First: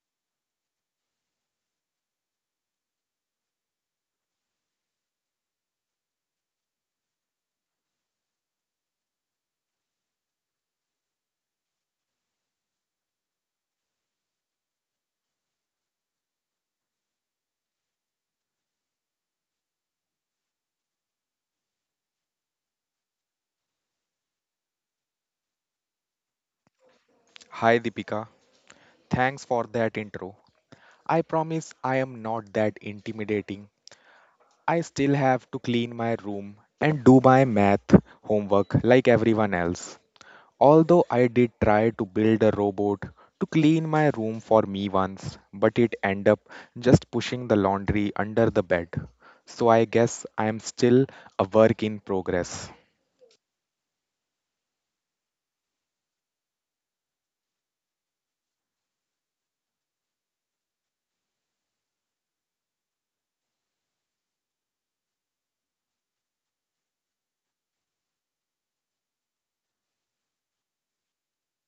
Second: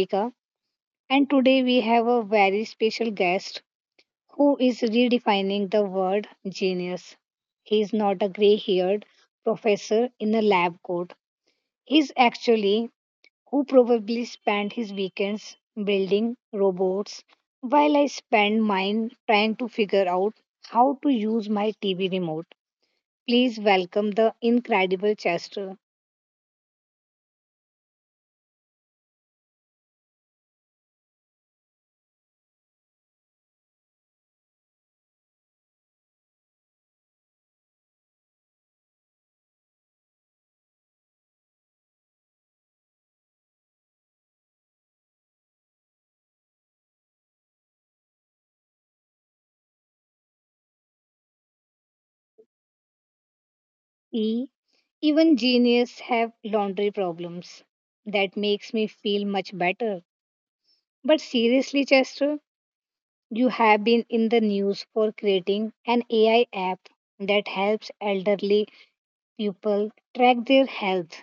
Deepika, and today we have a very special guest who is redefining the word genius. He is not a gray haired professor in a lab coat. He's actually who probably spent his weekends building robots while I spend mine trying to figure out how to use my TV remote. Please welcome the incredible Chester. Hi Deepika, thanks for that intro. I promise I am not that intimidating. I still have to clean my room and do my math homework like everyone else. Although I did try to build a robot to clean my room for me once, but it ended up just pushing the laundry under the bed. So I guess I am still a work in progress. E. Even genius have laundry problems. That makes me feel much better. But seriously, Chester, you have been in the news for creating an AI app that helps elderly people track their health.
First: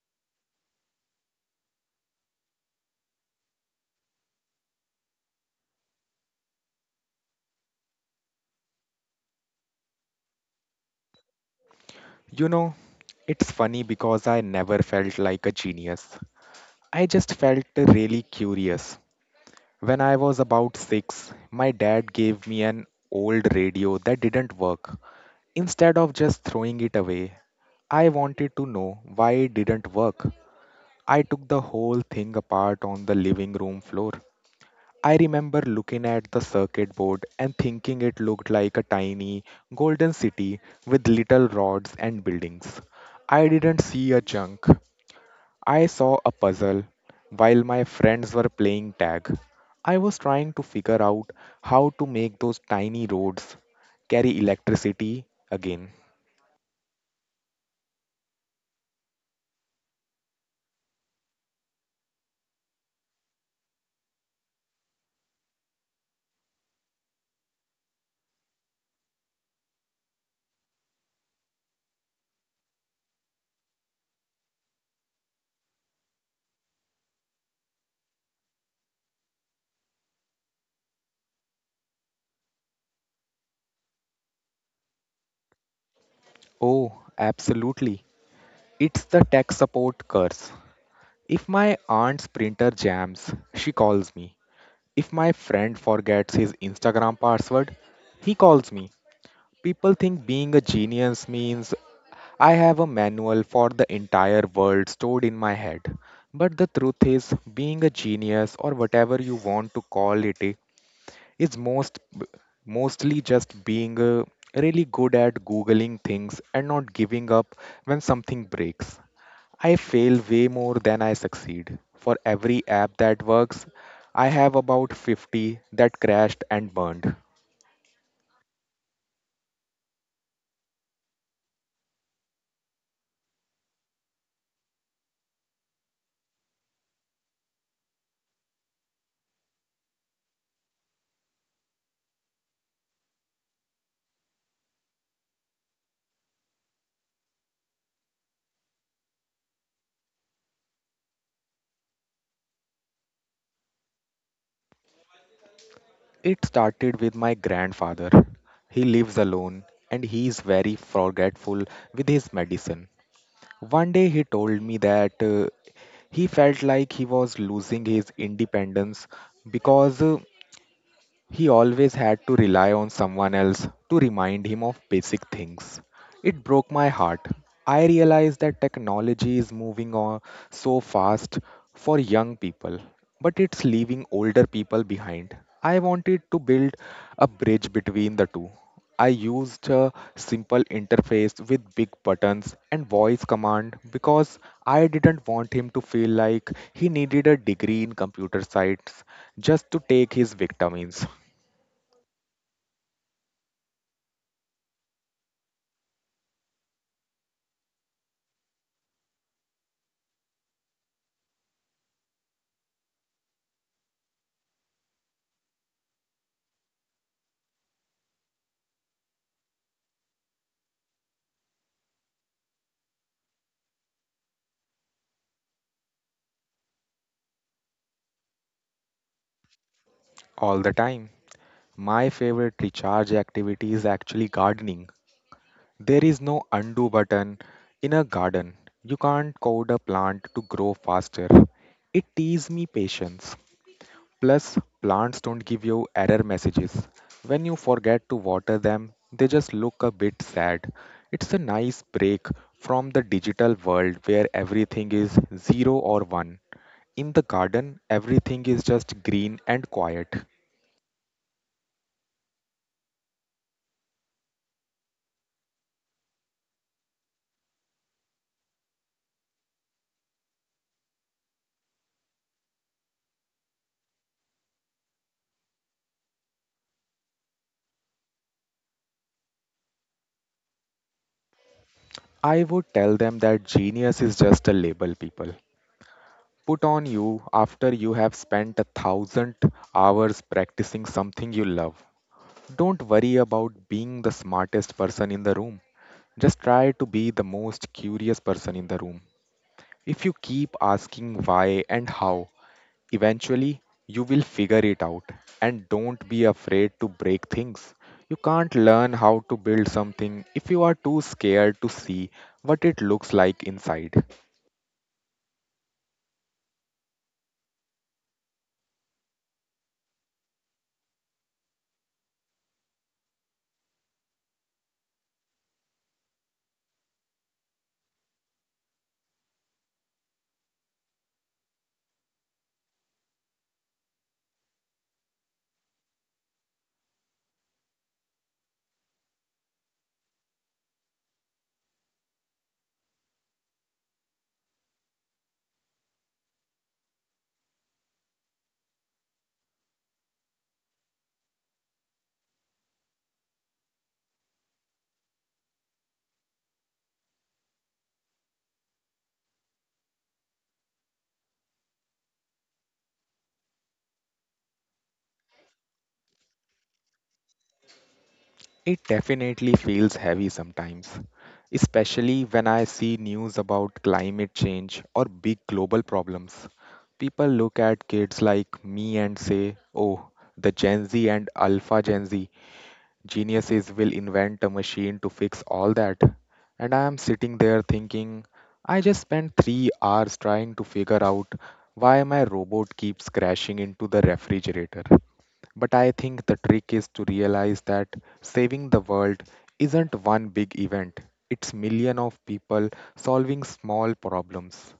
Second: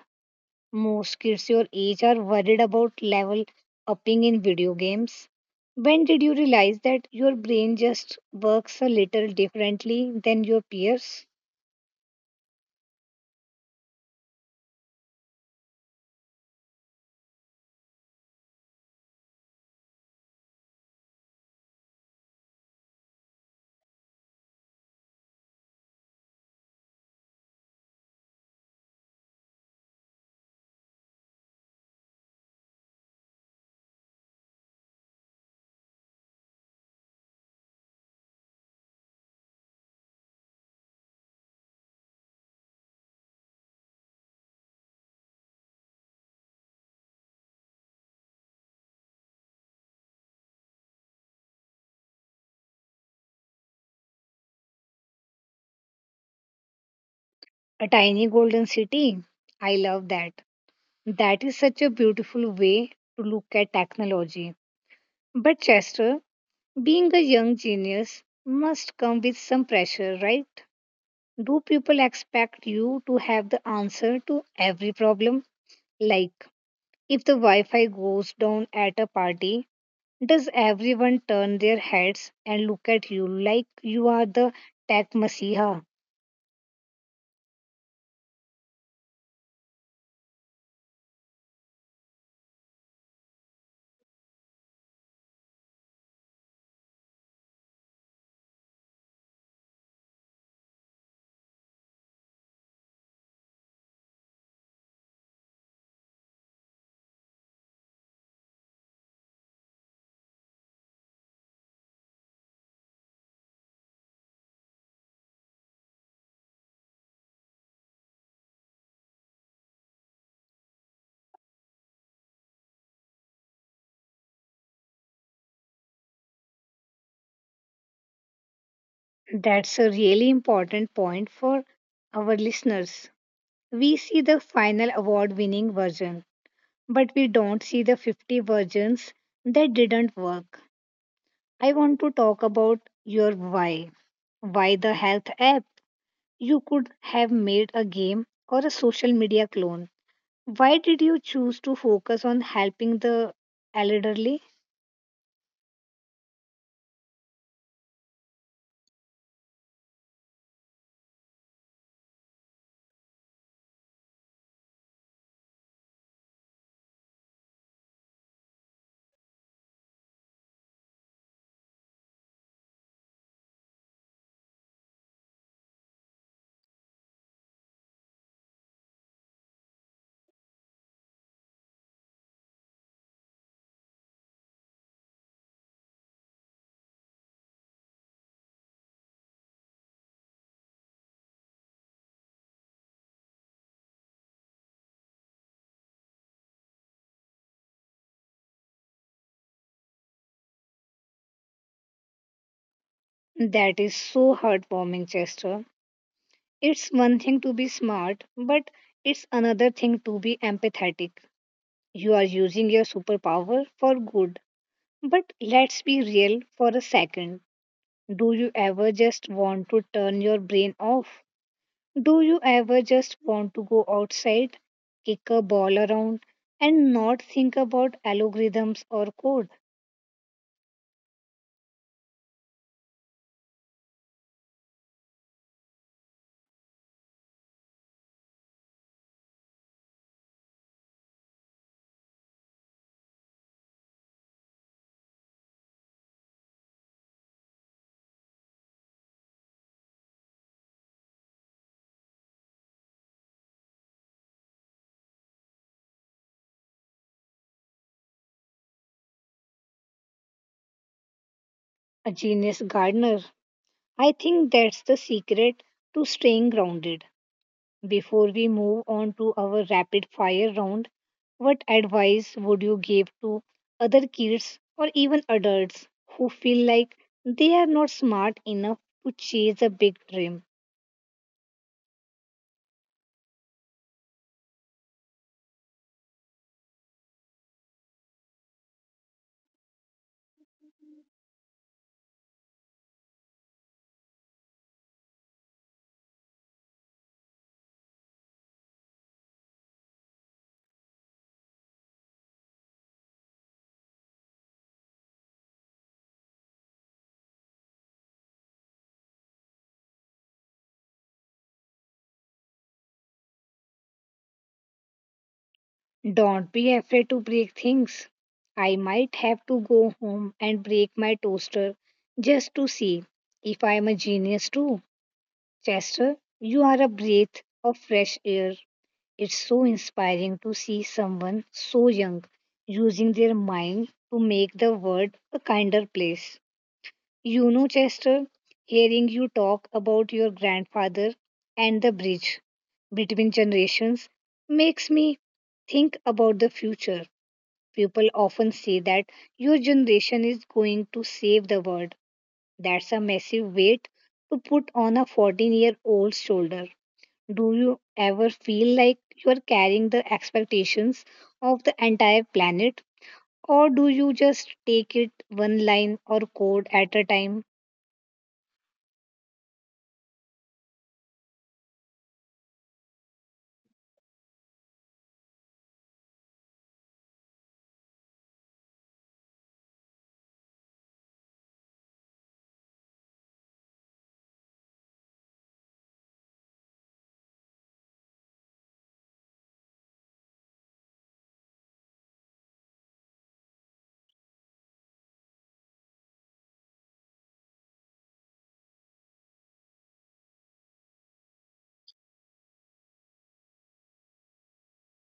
Most kids your age are worried about level upping in video games. When did you realize that your brain just works a little differently than your peers? You know, it's funny because I never felt like a genius. I just felt really curious. When I was about six, my dad gave me an old radio that didn't work. Instead of just throwing it away, I wanted to know why it didn't work. I took the whole thing apart on the living room floor. I remember looking at the circuit board and thinking it looked like a tiny golden city with little rods and buildings. I didn't see a junk. I saw a puzzle while my friends were playing tag. I was trying to figure out how to make those tiny roads carry electricity again. A tiny golden city. I love that. That is such a beautiful way to look at technology. But Chester, being a young genius must come with some pressure, right? Do people expect you to have the answer to every problem? Like, if the Wi Fi goes down at a party, does everyone turn their heads and look at you like you are the tech messiah? Oh, absolutely. It's the tech support curse. If my aunt's printer jams, she calls me. If my friend forgets his Instagram password, he calls me. People think being a genius means I have a manual for the entire world stored in my head. But the truth is, being a genius or whatever you want to call it is mostly just being really good at googling things and not giving up when something breaks. I fail way more than I succeed. For every app that works, I have about 50 that crashed and burned. That's a really important point for our listeners. We see the final award winning version, but we don't see the 50 versions that didn't work. I want to talk about your why. Why the health app? You could have made a game or a social media clone. Why did you choose to focus on helping the elderly? It started with my grandfather. He lives alone and he is very forgetful with his medicine. One day he told me that he felt like he was losing his independence because he always had to rely on someone else to remind him of basic things. It broke my heart. I realized that technology is moving on so fast for young people, but it's leaving older people behind. I wanted to build a bridge between the two. I used a simple interface with big buttons and voice command because I didn't want him to feel like he needed a degree in computer science just to take his vitamins. That is so heartwarming, Chester. It's one thing to be smart, but it's another thing to be empathetic. You are using your superpower for good. But let's be real for a second. Do you ever just want to turn your brain off? Do you ever just want to go outside, kick a ball around, and not think about algorithms or code? All the time. My favorite recharge activity is actually gardening. There is no undo button in a garden. You can't code a plant to grow faster. It teaches me patience. Plus, plants don't give you error messages. When you forget to water them, they just look a bit sad. It's a nice break from the digital world where everything is zero or one. In the garden, everything is just green and quiet. A genius gardener. I think that's the secret to staying grounded. Before we move on to our rapid fire round, what advice would you give to other kids or even adults who feel like they are not smart enough to chase a big dream? I would tell them that genius is just a label people put on you after you have spent 1,000 hours practicing something you love. Don't worry about being the smartest person in the room. Just try to be the most curious person in the room. If you keep asking why and how, eventually, you will figure it out, and don't be afraid to break things. You can't learn how to build something if you are too scared to see what it looks like inside. Don't be afraid to break things. I might have to go home and break my toaster just to see if I am a genius too. Chester, you are a breath of fresh air. It's so inspiring to see someone so young using their mind to make the world a kinder place. You know, Chester, hearing you talk about your grandfather and the bridge between generations makes me think about the future. People often say that your generation is going to save the world. That's a massive weight to put on a 14-year old's shoulder. Do you ever feel like you are carrying the expectations of the entire planet, or do you just take it one line or code at a time? It definitely feels heavy sometimes, especially when I see news about climate change or big global problems. People look at kids like me and say, oh, the Gen Z and Alpha Gen Z Geniuses will invent a machine to fix all that. And I am sitting there thinking, I just spent 3 hours trying to figure out why my robot keeps crashing into the refrigerator. But I think the trick is to realize that saving the world isn't one big event. It's million of people solving small problems.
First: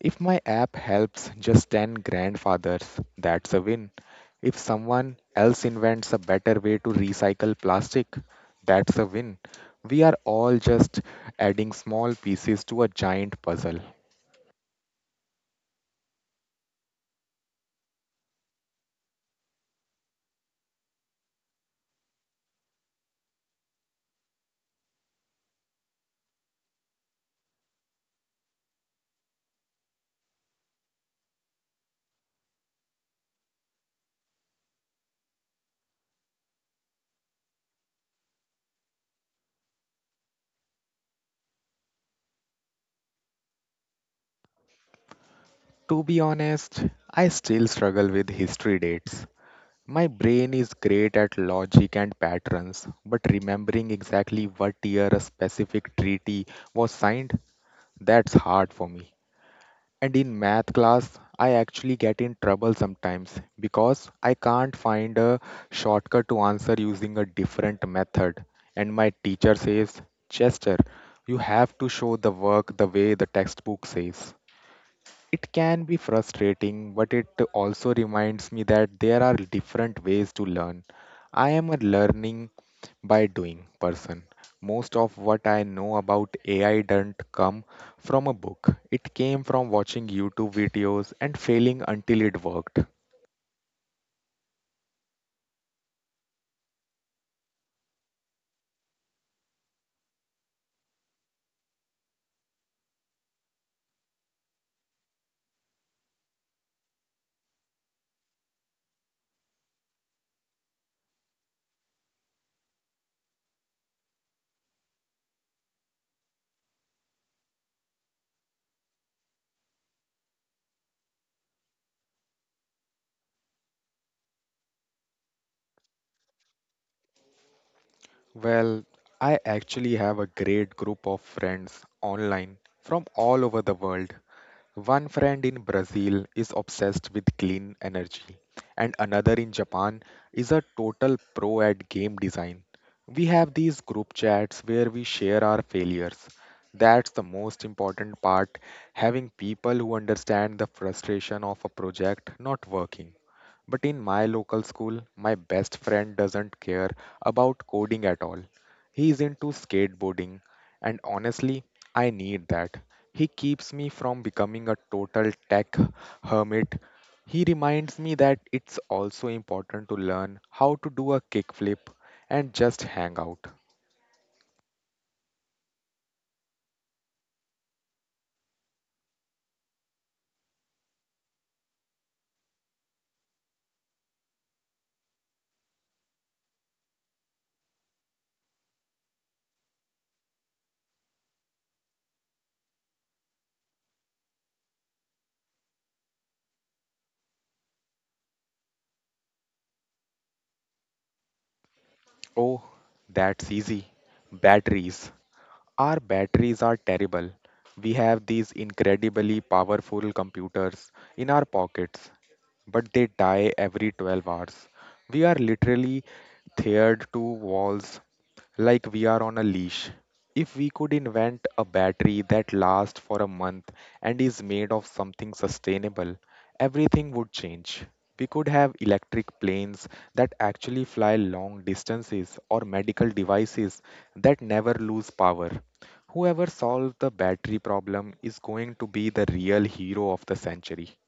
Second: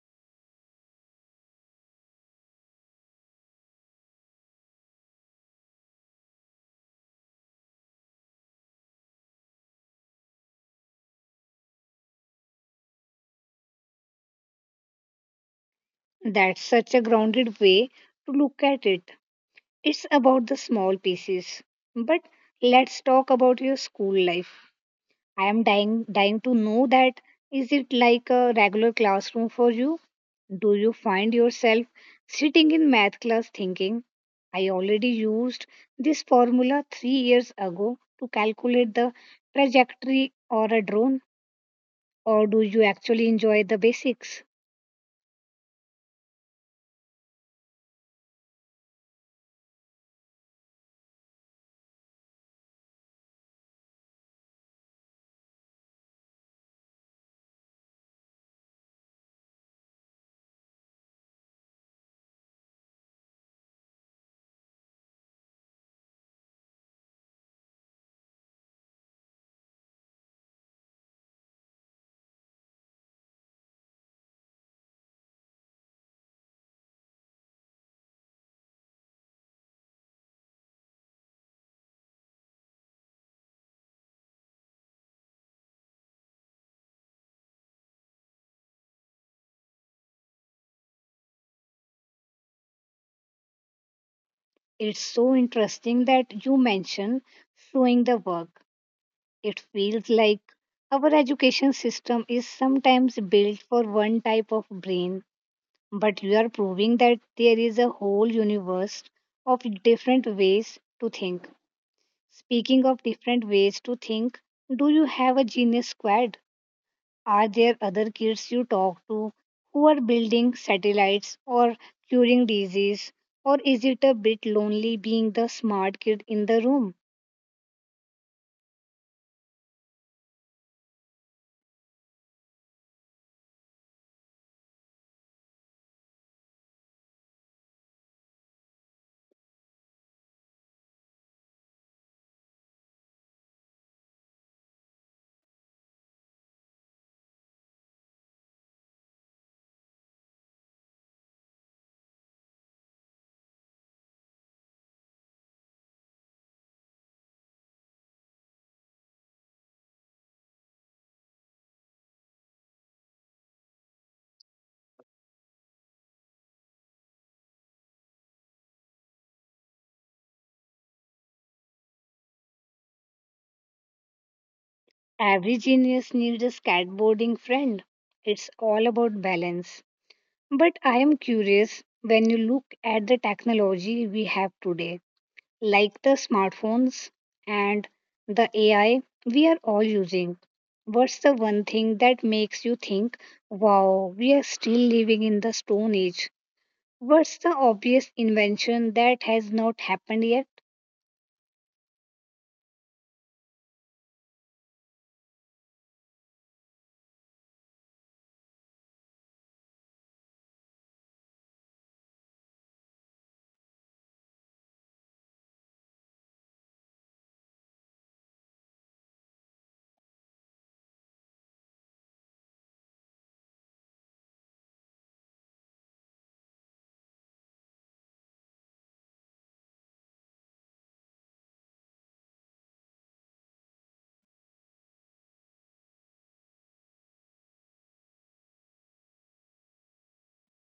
If my app helps just 10 grandfathers, that's a win. If someone else invents a better way to recycle plastic, that's a win. We are all just adding small pieces to a giant puzzle. That's such a grounded way to look at it. It's about the small pieces. But let's talk about your school life. I am dying to know that. Is it like a regular classroom for you? Do you find yourself sitting in math class thinking I already used this formula 3 years ago to calculate the trajectory or a drone, or do you actually enjoy the basics? To be honest, I still struggle with history dates. My brain is great at logic and patterns, but remembering exactly what year a specific treaty was signed, that's hard for me. And in math class, I actually get in trouble sometimes because I can't find a shortcut to answer using a different method. And my teacher says, Chester, you have to show the work the way the textbook says. It can be frustrating, but it also reminds me that there are different ways to learn. I am a learning by doing person. Most of what I know about AI didn't come from a book. It came from watching YouTube videos and failing until it worked. It's so interesting that you mention showing the work. It feels like our education system is sometimes built for one type of brain, but you are proving that there is a whole universe of different ways to think. Speaking of different ways to think, do you have a genius squad? Are there other kids you talk to who are building satellites or curing disease? Or is it a bit lonely being the smart kid in the room? Well, I actually have a great group of friends online from all over the world. One friend in Brazil is obsessed with clean energy, and another in Japan is a total pro at game design. We have these group chats where we share our failures. That's the most important part, having people who understand the frustration of a project not working. But in my local school, my best friend doesn't care about coding at all. He is into skateboarding, and honestly, I need that. He keeps me from becoming a total tech hermit. He reminds me that it's also important to learn how to do a kickflip and just hang out. Every genius needs a skateboarding friend. It's all about balance. But I am curious when you look at the technology we have today, like the smartphones and the AI we are all using. What's the one thing that makes you think, wow, we are still living in the Stone Age? What's the obvious invention that has not happened yet? Oh, that's easy. Batteries. Our batteries are terrible. We have these incredibly powerful computers in our pockets, but they die every 12 hours. We are literally tethered to walls like we are on a leash. If we could invent a battery that lasts for a month and is made of something sustainable, everything would change. We could have electric planes that actually fly long distances or medical devices that never lose power. Whoever solves the battery problem is going to be the real hero of the century.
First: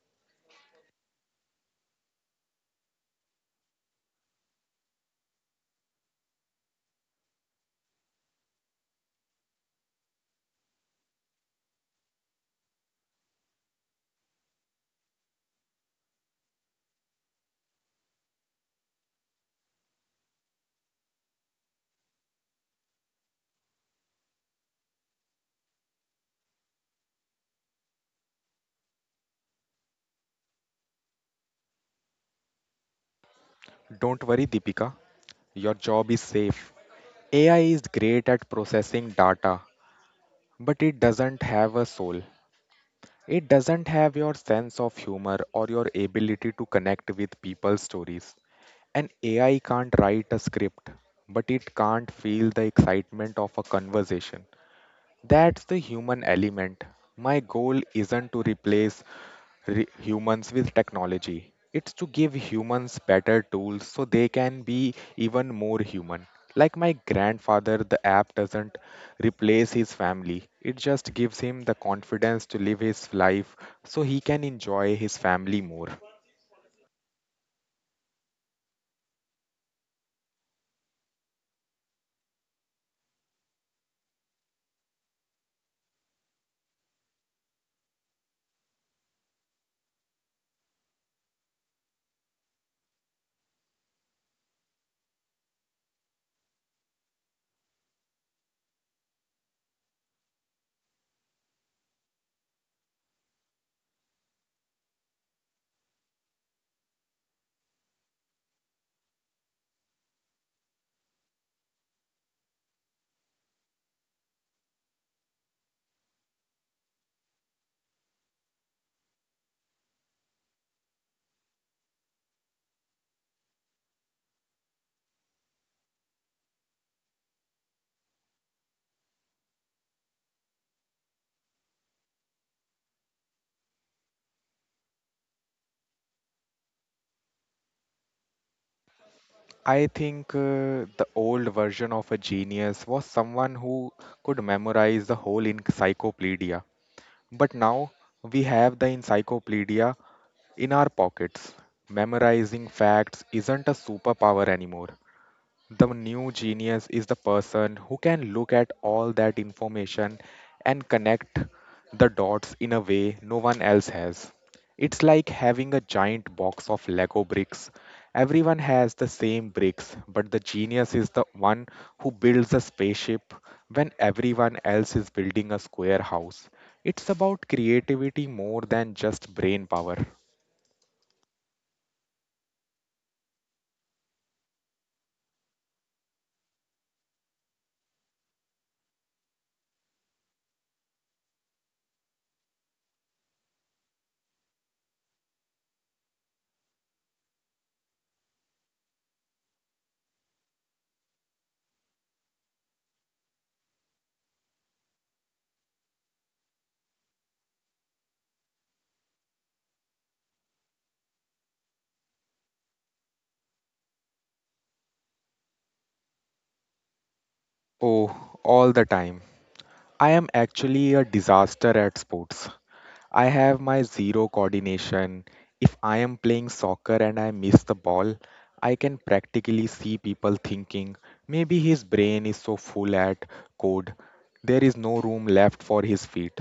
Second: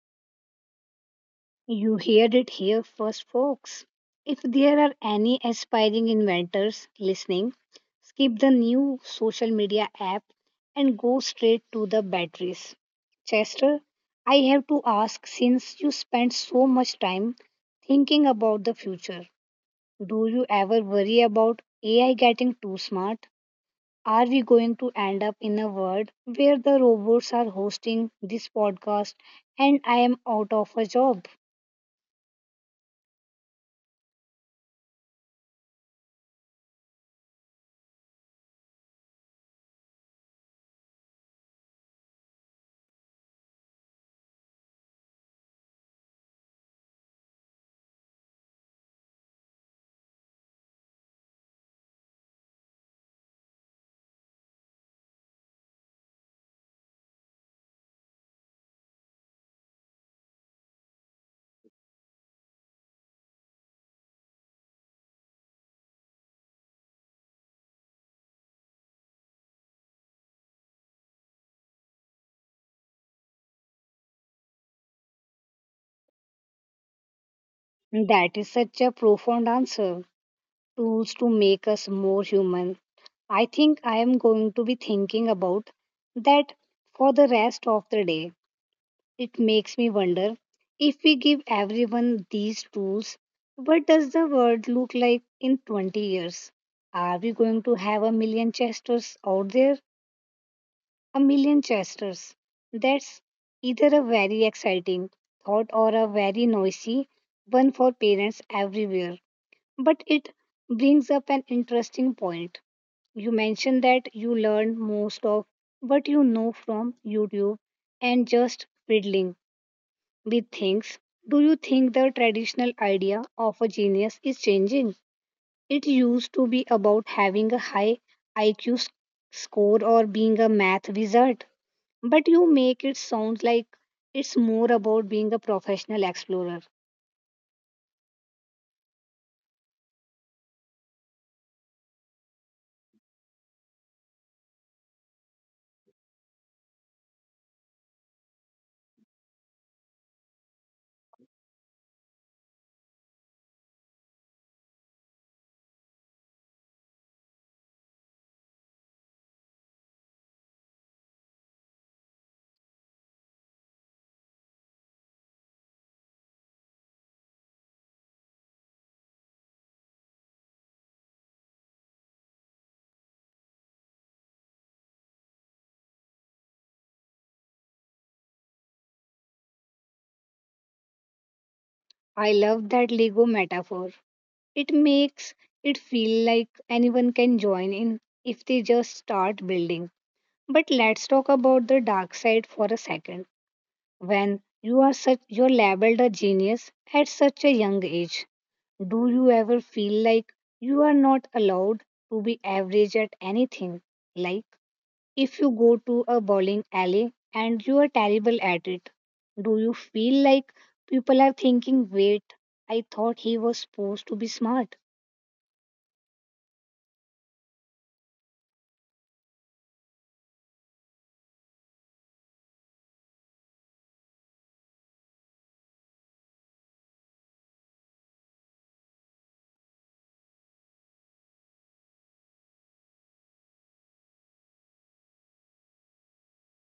You heard it here first, folks. If there are any aspiring inventors listening, skip the new social media app and go straight to the batteries. Chester, I have to ask, since you spend so much time thinking about the future, do you ever worry about AI getting too smart? Are we going to end up in a world where the robots are hosting this podcast and I am out of a job? Don't worry, Deepika, your job is safe. AI is great at processing data, but it doesn't have a soul. It doesn't have your sense of humor or your ability to connect with people's stories. An AI can't write a script, but it can't feel the excitement of a conversation. That's the human element. My goal isn't to replace humans with technology. It's to give humans better tools so they can be even more human. Like my grandfather, the app doesn't replace his family. It just gives him the confidence to live his life so he can enjoy his family more. That is such a profound answer. Tools to make us more human. I think I am going to be thinking about that for the rest of the day. It makes me wonder, if we give everyone these tools, what does the world look like in 20 years? Are we going to have a million Chesters out there? A million Chesters. That's either a very exciting thought or a very noisy one for parents everywhere. But it brings up an interesting point. You mentioned that you learn most of what you know from YouTube and just fiddling with things. Do you think the traditional idea of a genius is changing? It used to be about having a high IQ score or being a math wizard, but you make it sound like it's more about being a professional explorer. I think the old version of a genius was someone who could memorize the whole encyclopedia. But now we have the encyclopedia in our pockets. Memorizing facts isn't a superpower anymore. The new genius is the person who can look at all that information and connect the dots in a way no one else has. It's like having a giant box of Lego bricks. Everyone has the same bricks, but the genius is the one who builds a spaceship when everyone else is building a square house. It's about creativity more than just brain power. I love that Lego metaphor. It makes it feel like anyone can join in if they just start building. But let's talk about the dark side for a second. When you are such you're labeled a genius at such a young age, do you ever feel like you are not allowed to be average at anything? Like if you go to a bowling alley and you are terrible at it, do you feel like people are thinking, wait, I thought he was supposed to be smart? Oh, all the time. I am actually a disaster at sports. I have my zero coordination. If I am playing soccer and I miss the ball, I can practically see people thinking maybe his brain is so full at code, there is no room left for his feet.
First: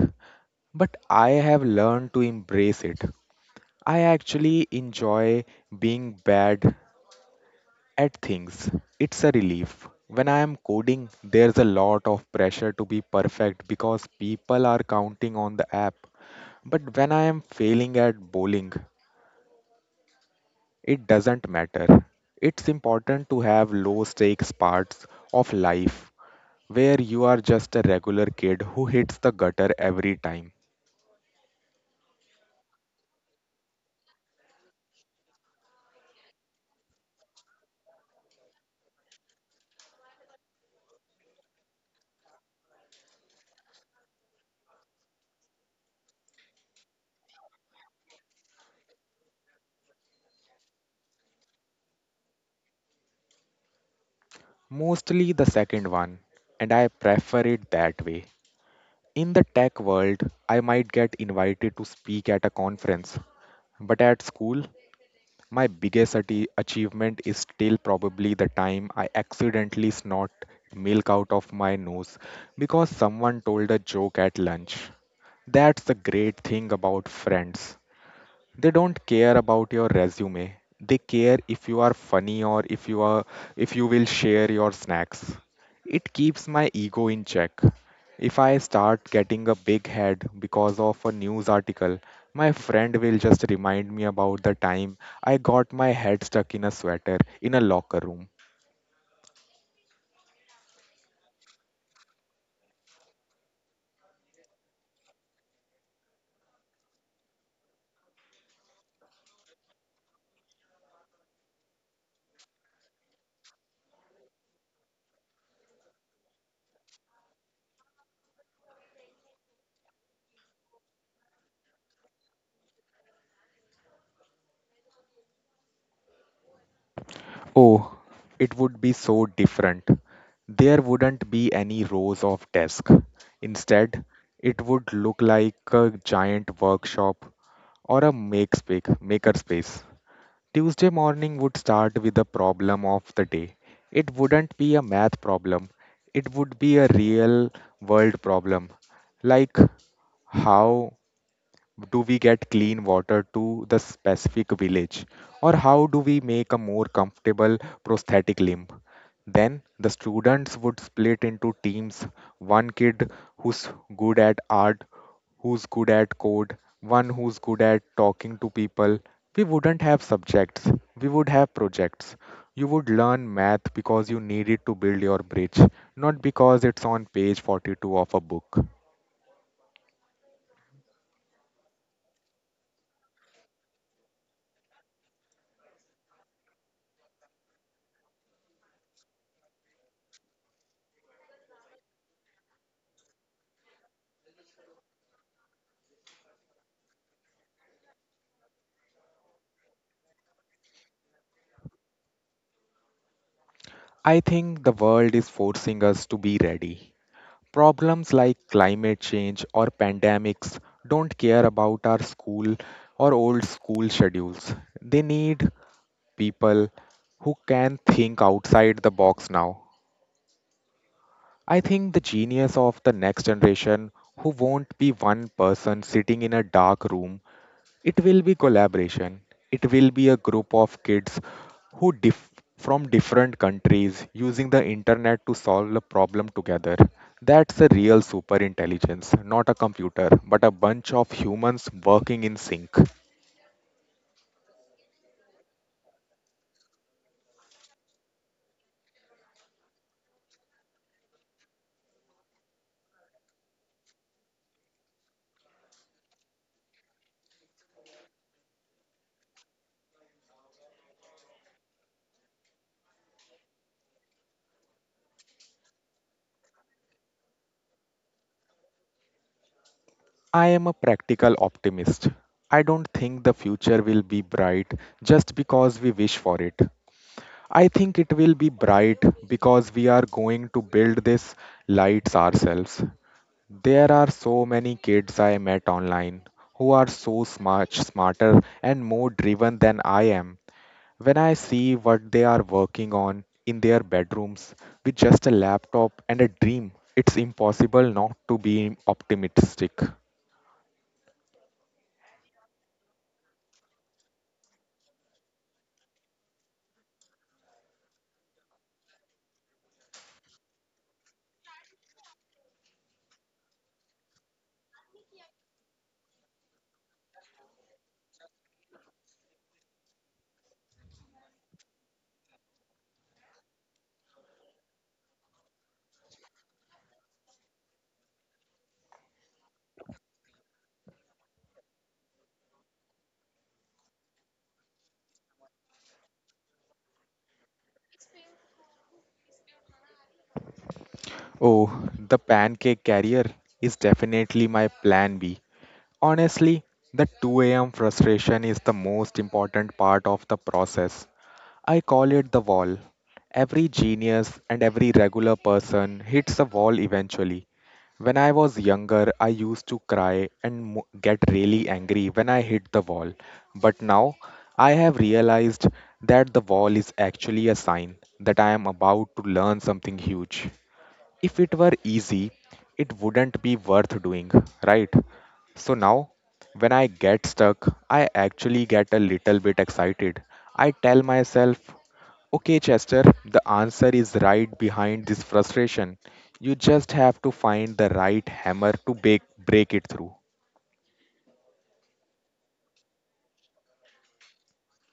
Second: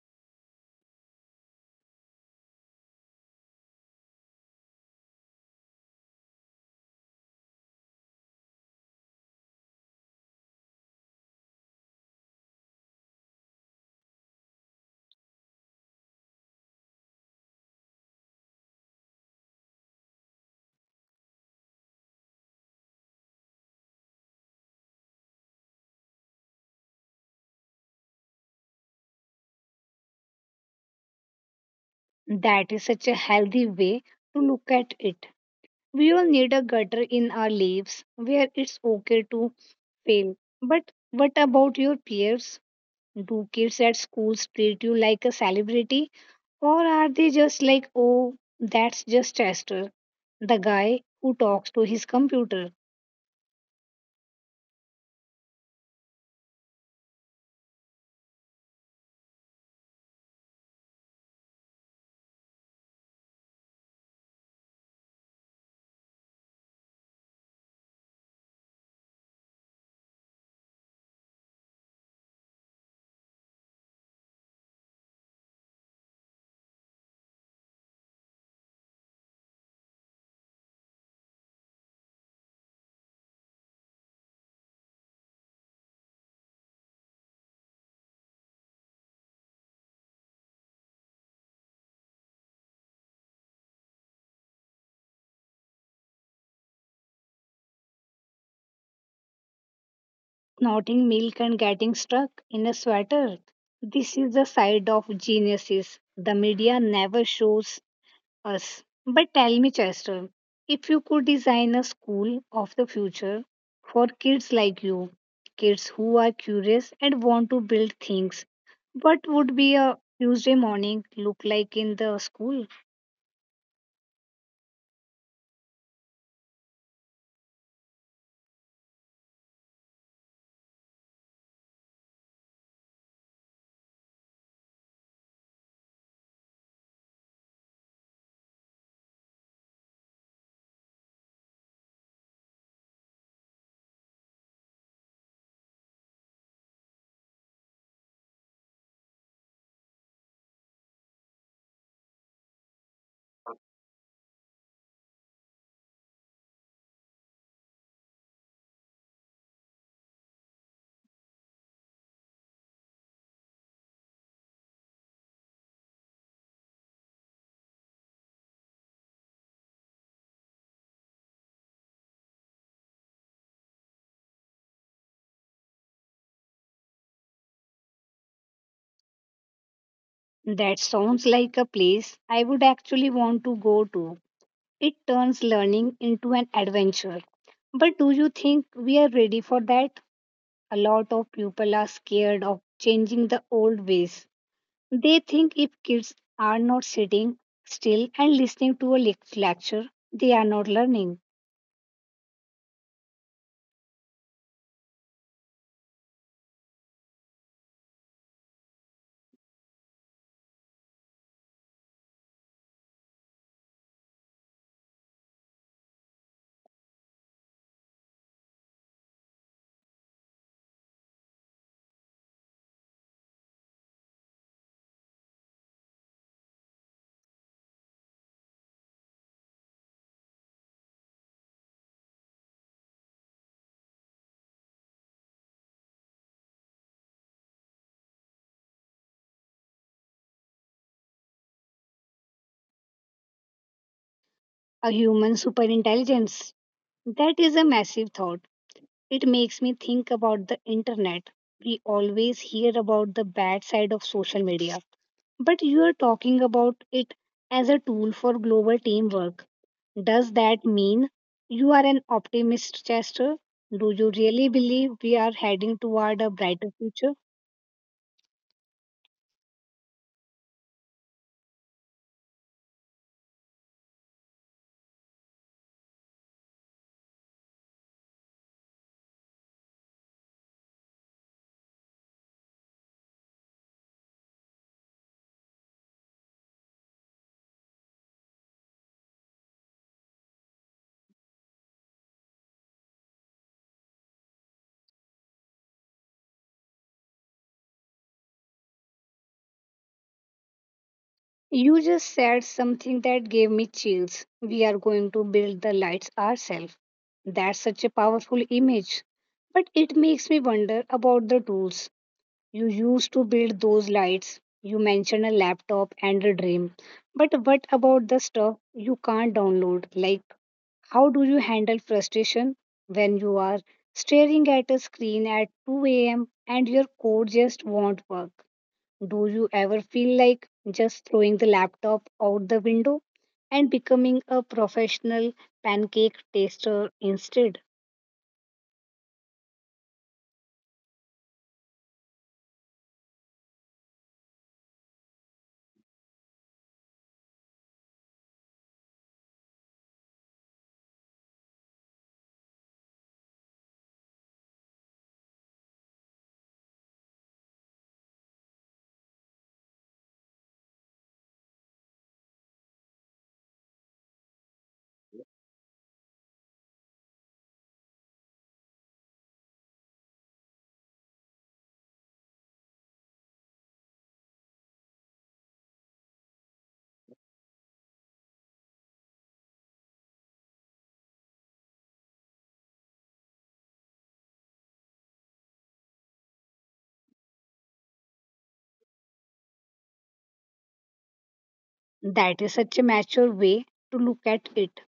But I have learned to embrace it. I actually enjoy being bad at things. It's a relief. When I am coding, there's a lot of pressure to be perfect because people are counting on the app. But when I am failing at bowling, it doesn't matter. It's important to have low stakes parts of life where you are just a regular kid who hits the gutter every time. That is such a healthy way to look at it. We all need a gutter in our lives where it's okay to fail. But what about your peers? Do kids at schools treat you like a celebrity? Or are they just like, oh, that's just Chester, the guy who talks to his computer? Mostly the second one, and I prefer it that way. In the tech world, I might get invited to speak at a conference, but at school, my biggest achievement is still probably the time I accidentally snort milk out of my nose because someone told a joke at lunch. That's the great thing about friends, they don't care about your resume, they care if you are funny or if you are if you will share your snacks. It keeps my ego in check. If I start getting a big head because of a news article, my friend will just remind me about the time I got my head stuck in a sweater in a locker room. Snorting milk and getting stuck in a sweater? This is the side of geniuses the media never shows us. But tell me, Chester, if you could design a school of the future for kids like you, kids who are curious and want to build things, what would be a Tuesday morning look like in the school? Oh, it would be so different. There wouldn't be any rows of desks. Instead, it would look like a giant workshop or a makerspace. Tuesday morning would start with the problem of the day. It wouldn't be a math problem. It would be a real world problem. Like, how do we get clean water to the specific village? Or how do we make a more comfortable prosthetic limb? Then the students would split into teams, one kid who's good at art, who's good at code, one who's good at talking to people. We wouldn't have subjects, we would have projects. You would learn math because you need it to build your bridge, not because it's on page 42 of a book. That sounds like a place I would actually want to go to. It turns learning into an adventure. But do you think we are ready for that? A lot of people are scared of changing the old ways. They think if kids are not sitting still and listening to a lecture, they are not learning. I think the world is forcing us to be ready. Problems like climate change or pandemics don't care about our school or old school schedules. They need people who can think outside the box now. I think the genius of the next generation who won't be one person sitting in a dark room it will be collaboration. It will be a group of kids who dif- from different countries using the internet to solve a problem together. That's a real super intelligence, not a computer, but a bunch of humans working in sync. A human superintelligence. That is a massive thought. It makes me think about the internet. We always hear about the bad side of social media, but you are talking about it as a tool for global teamwork. Does that mean you are an optimist, Chester? Do you really believe we are heading toward a brighter future? I am a practical optimist. I don't think the future will be bright just because we wish for it. I think it will be bright because we are going to build these lights ourselves. There are so many kids I met online who are so smart, smarter and more driven than I am. When I see what they are working on in their bedrooms with just a laptop and a dream, it's impossible not to be optimistic. You just said something that gave me chills. We are going to build the lights ourselves. That's such a powerful image. But it makes me wonder about the tools you used to build those lights. You mentioned a laptop and a dream. But what about the stuff you can't download? Like, how do you handle frustration when you are staring at a screen at 2 a.m. and your code just won't work? Do you ever feel like just throwing the laptop out the window and becoming a professional pancake taster instead? Oh, the pancake carrier is definitely my plan B. Honestly, the 2 a.m. frustration is the most important part of the process. I call it the wall. Every genius and every regular person hits a wall eventually. When I was younger, I used to cry and get really angry when I hit the wall. But now I have realized that the wall is actually a sign that I am about to learn something huge. If it were easy, it wouldn't be worth doing, right? So now, when I get stuck, I actually get a little bit excited. I tell myself, "Okay, Chester, the answer is right behind this frustration. You just have to find the right hammer to break it through." That is such a mature way to look at it.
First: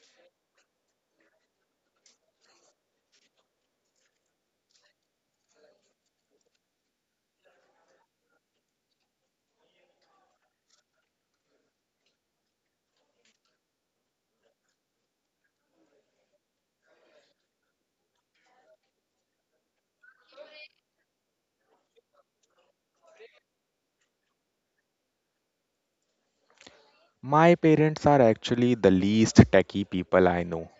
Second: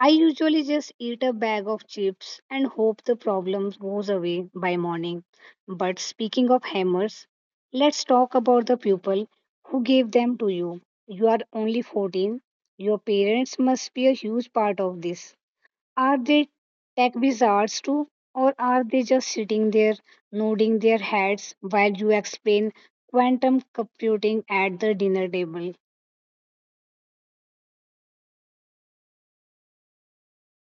I usually just eat a bag of chips and hope the problem goes away by morning. But speaking of hammers, let's talk about the people who gave them to you. You are only 14. Your parents must be a huge part of this. Are they tech wizards too, or are they just sitting there nodding their heads while you explain quantum computing at the dinner table? My parents are actually the least techie people I know.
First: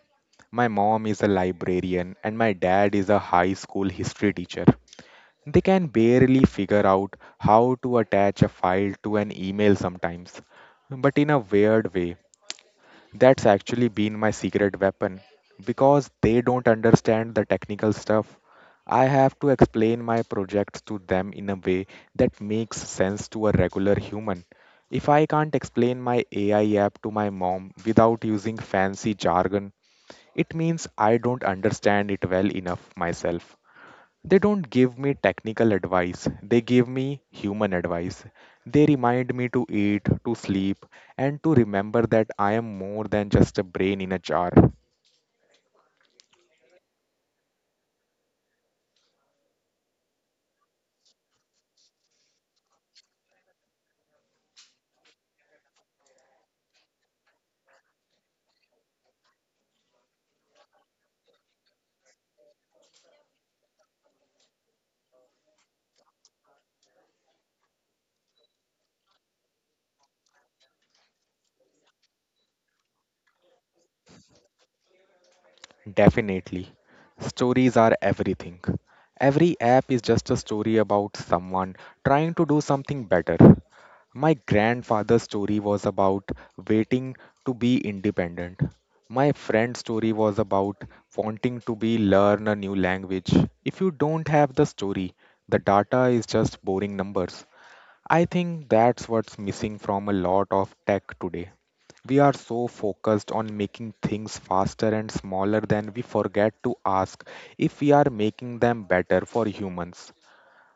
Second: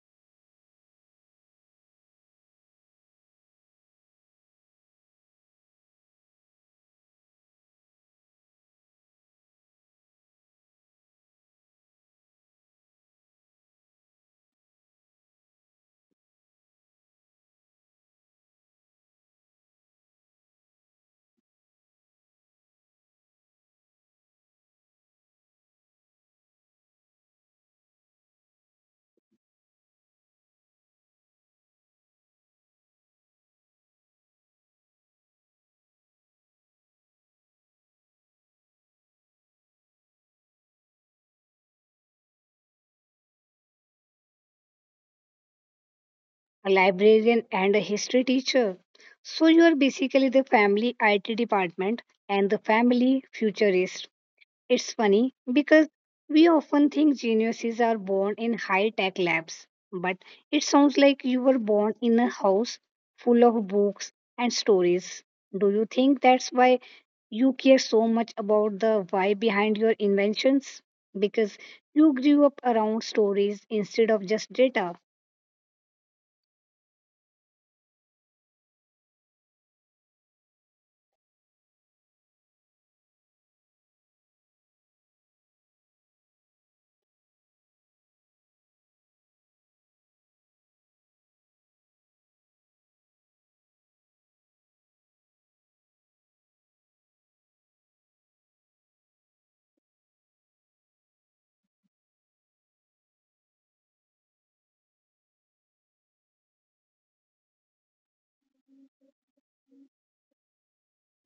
My mom is a librarian and my dad is a high school history teacher. They can barely figure out how to attach a file to an email sometimes. But in a weird way, that's actually been my secret weapon because they don't understand the technical stuff. I have to explain my projects to them in a way that makes sense to a regular human. If I can't explain my AI app to my mom without using fancy jargon, it means I don't understand it well enough myself. They don't give me technical advice, they give me human advice. They remind me to eat, to sleep, and to remember that I am more than just a brain in a jar. A librarian and a history teacher. So you are basically the family IT department and the family futurist. It's funny because we often think geniuses are born in high tech labs, but it sounds like you were born in a house full of books and stories. Do you think that's why you care so much about the why behind your inventions? Because you grew up around stories instead of just data. Definitely. Stories are everything. Every app is just a story about someone trying to do something better. My grandfather's story was about waiting to be independent. My friend's story was about wanting to be learn a new language. If you don't have the story, the data is just boring numbers. I think that's what's missing from a lot of tech today. We are so focused on making things faster and smaller that we forget to ask if we are making them better for humans.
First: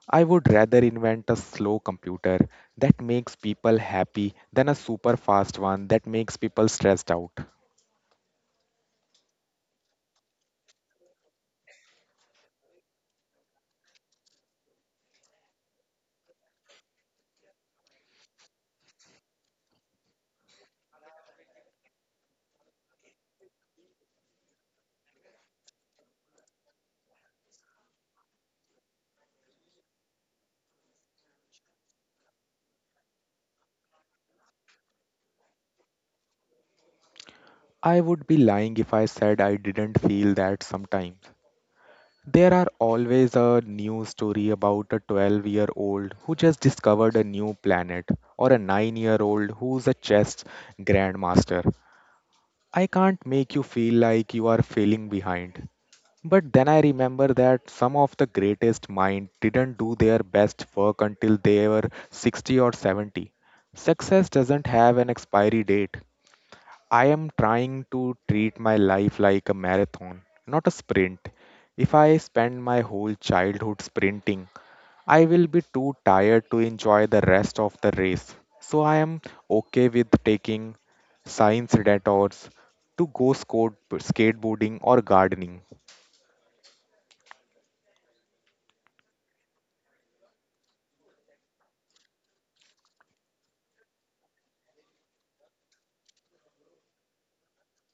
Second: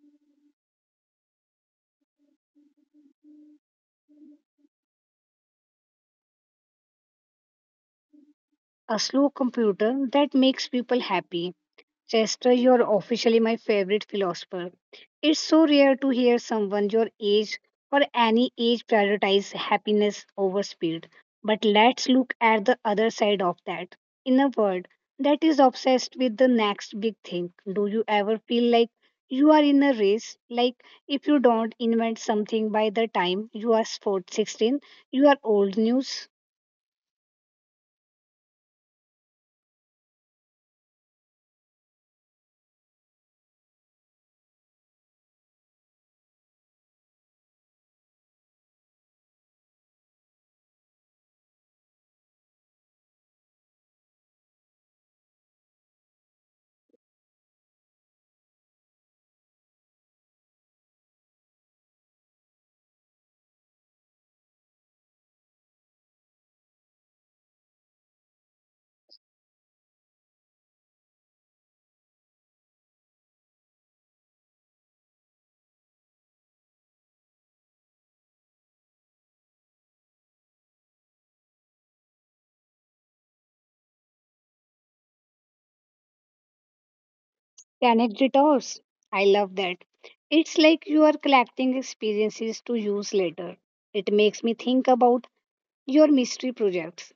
I would rather invent a slow computer that makes people happy than a super fast one that makes people stressed out. A slow computer that makes people happy. Chester, you're officially my favorite philosopher. It's so rare to hear someone your age or any age prioritize happiness over speed. But let's look at the other side of that. In a world that is obsessed with the next big thing, do you ever feel like you are in a race? Like if you don't invent something by the time you are 16, you are old news? I would be lying if I said I didn't feel that sometimes. There are always a new story about a 12-year-old who just discovered a new planet, or a 9-year-old who's a chess grandmaster. I can't make you feel like you are failing behind. But then I remember that some of the greatest minds didn't do their best work until they were 60 or 70. Success doesn't have an expiry date. I am trying to treat my life like a marathon, not a sprint. If I spend my whole childhood sprinting, I will be too tired to enjoy the rest of the race. So I am okay with taking science detours to go skateboarding or gardening. Connect the Anecdotes. I love that. It's like you are collecting experiences to use later. It makes me think about your mystery projects.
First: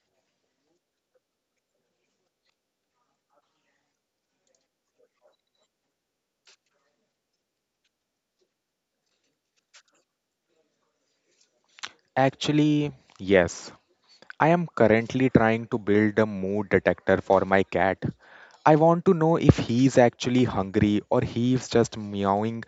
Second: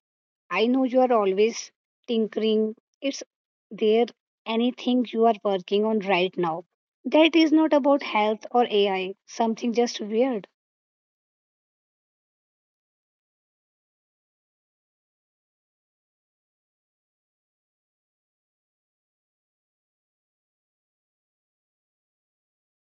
I know you are always tinkering. Is there anything you are working on right now that is not about health or AI, something just weird? Actually, yes, I am currently trying to build a mood detector for my cat. I want to know if he's actually hungry or he's just meowing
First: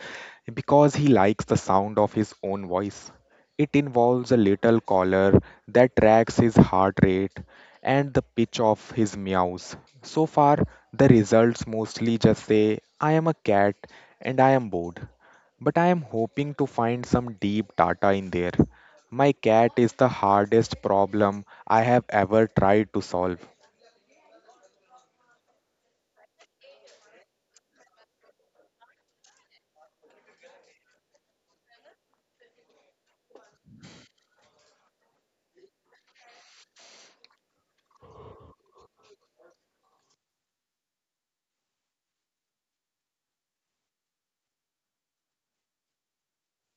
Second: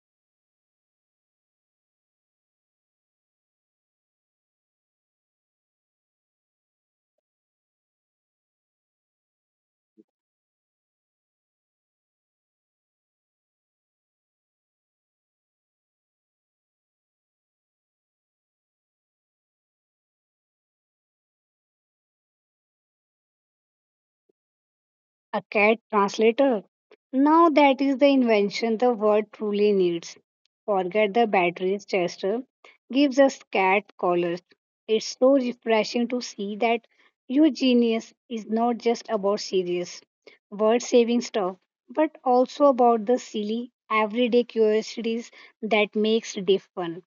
because he likes the sound of his own voice. It involves a little collar that tracks his heart rate and the pitch of his meows. So far, the results mostly just say, "I am a cat and I am bored." But I am hoping to find some deep data in there. My cat is the hardest problem I have ever tried to solve. A cat translator. Now that is the invention the world truly needs. Forget the batteries, Chester. Gives us cat collars. It's so refreshing to see that your genius is not just about serious, world saving stuff, but also about the silly, everyday curiosities that makes life fun.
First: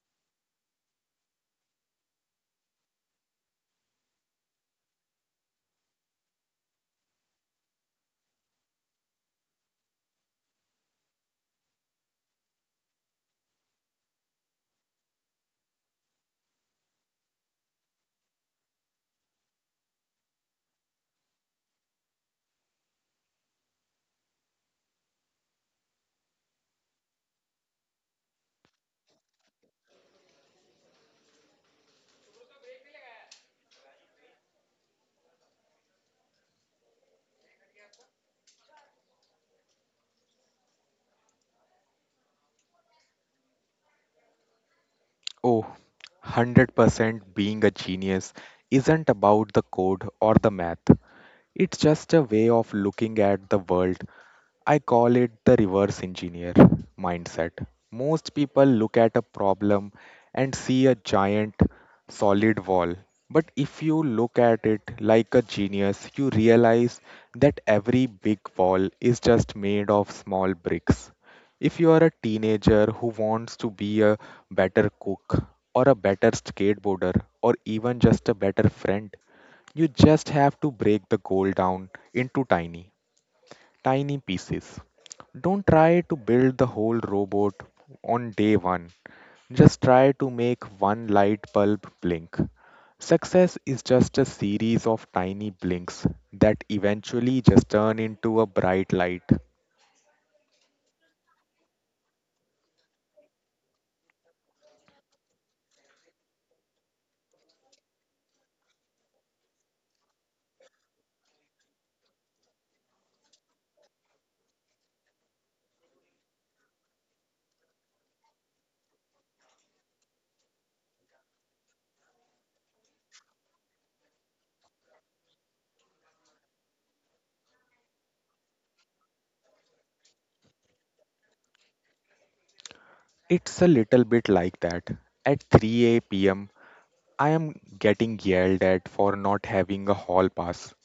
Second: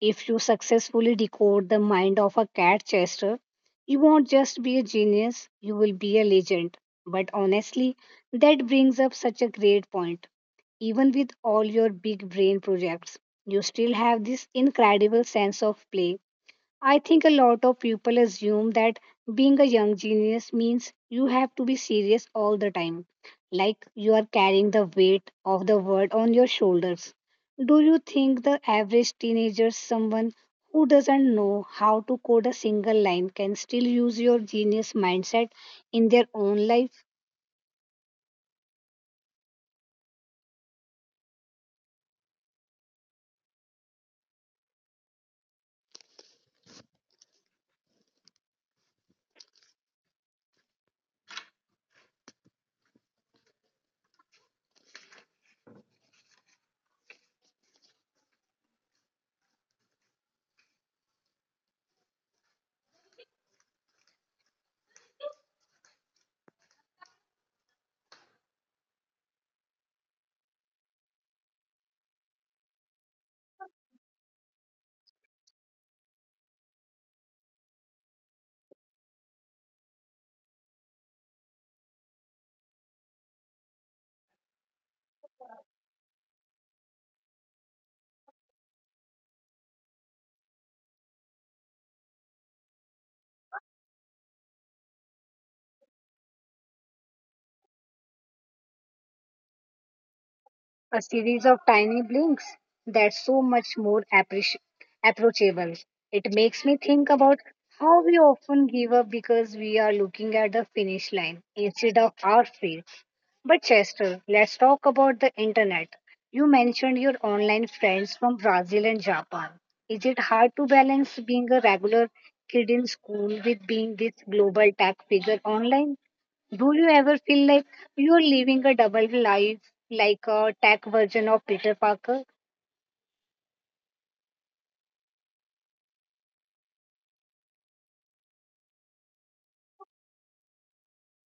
If you successfully decode the mind of a cat chaser, you won't just be a genius, you will be a legend. But honestly, that brings up such a great point. Even with all your big brain projects, you still have this incredible sense of play. I think a lot of people assume that being a young genius means you have to be serious all the time, like you are carrying the weight of the world on your shoulders. Do you think the average teenager, someone who doesn't know how to code a single line, can still use your genius mindset in their own life? Oh, 100% being a genius isn't about the code or the math. It's just a way of looking at the world. I call it the reverse engineer mindset. Most people look at a problem and see a giant solid wall. But if you look at it like a genius, you realize that every big wall is just made of small bricks. If you are a teenager who wants to be a better cook or a better skateboarder or even just a better friend, you just have to break the goal down into tiny, tiny pieces. Don't try to build the whole robot on day one. Just try to make one light bulb blink. Success is just a series of tiny blinks that eventually just turn into a bright light. A series of tiny blinks, that's so much more approachable. It makes me think about how we often give up because we are looking at the finish line instead of our feet. But Chester, let's talk about the internet. You mentioned your online friends from Brazil and Japan. Is it hard to balance being a regular kid in school with being this global tech figure online? Do you ever feel like you're living a double life, like a tech version of Peter Parker? It's a little bit like that. At 3 a.m., I am getting yelled at for not having a hall pass.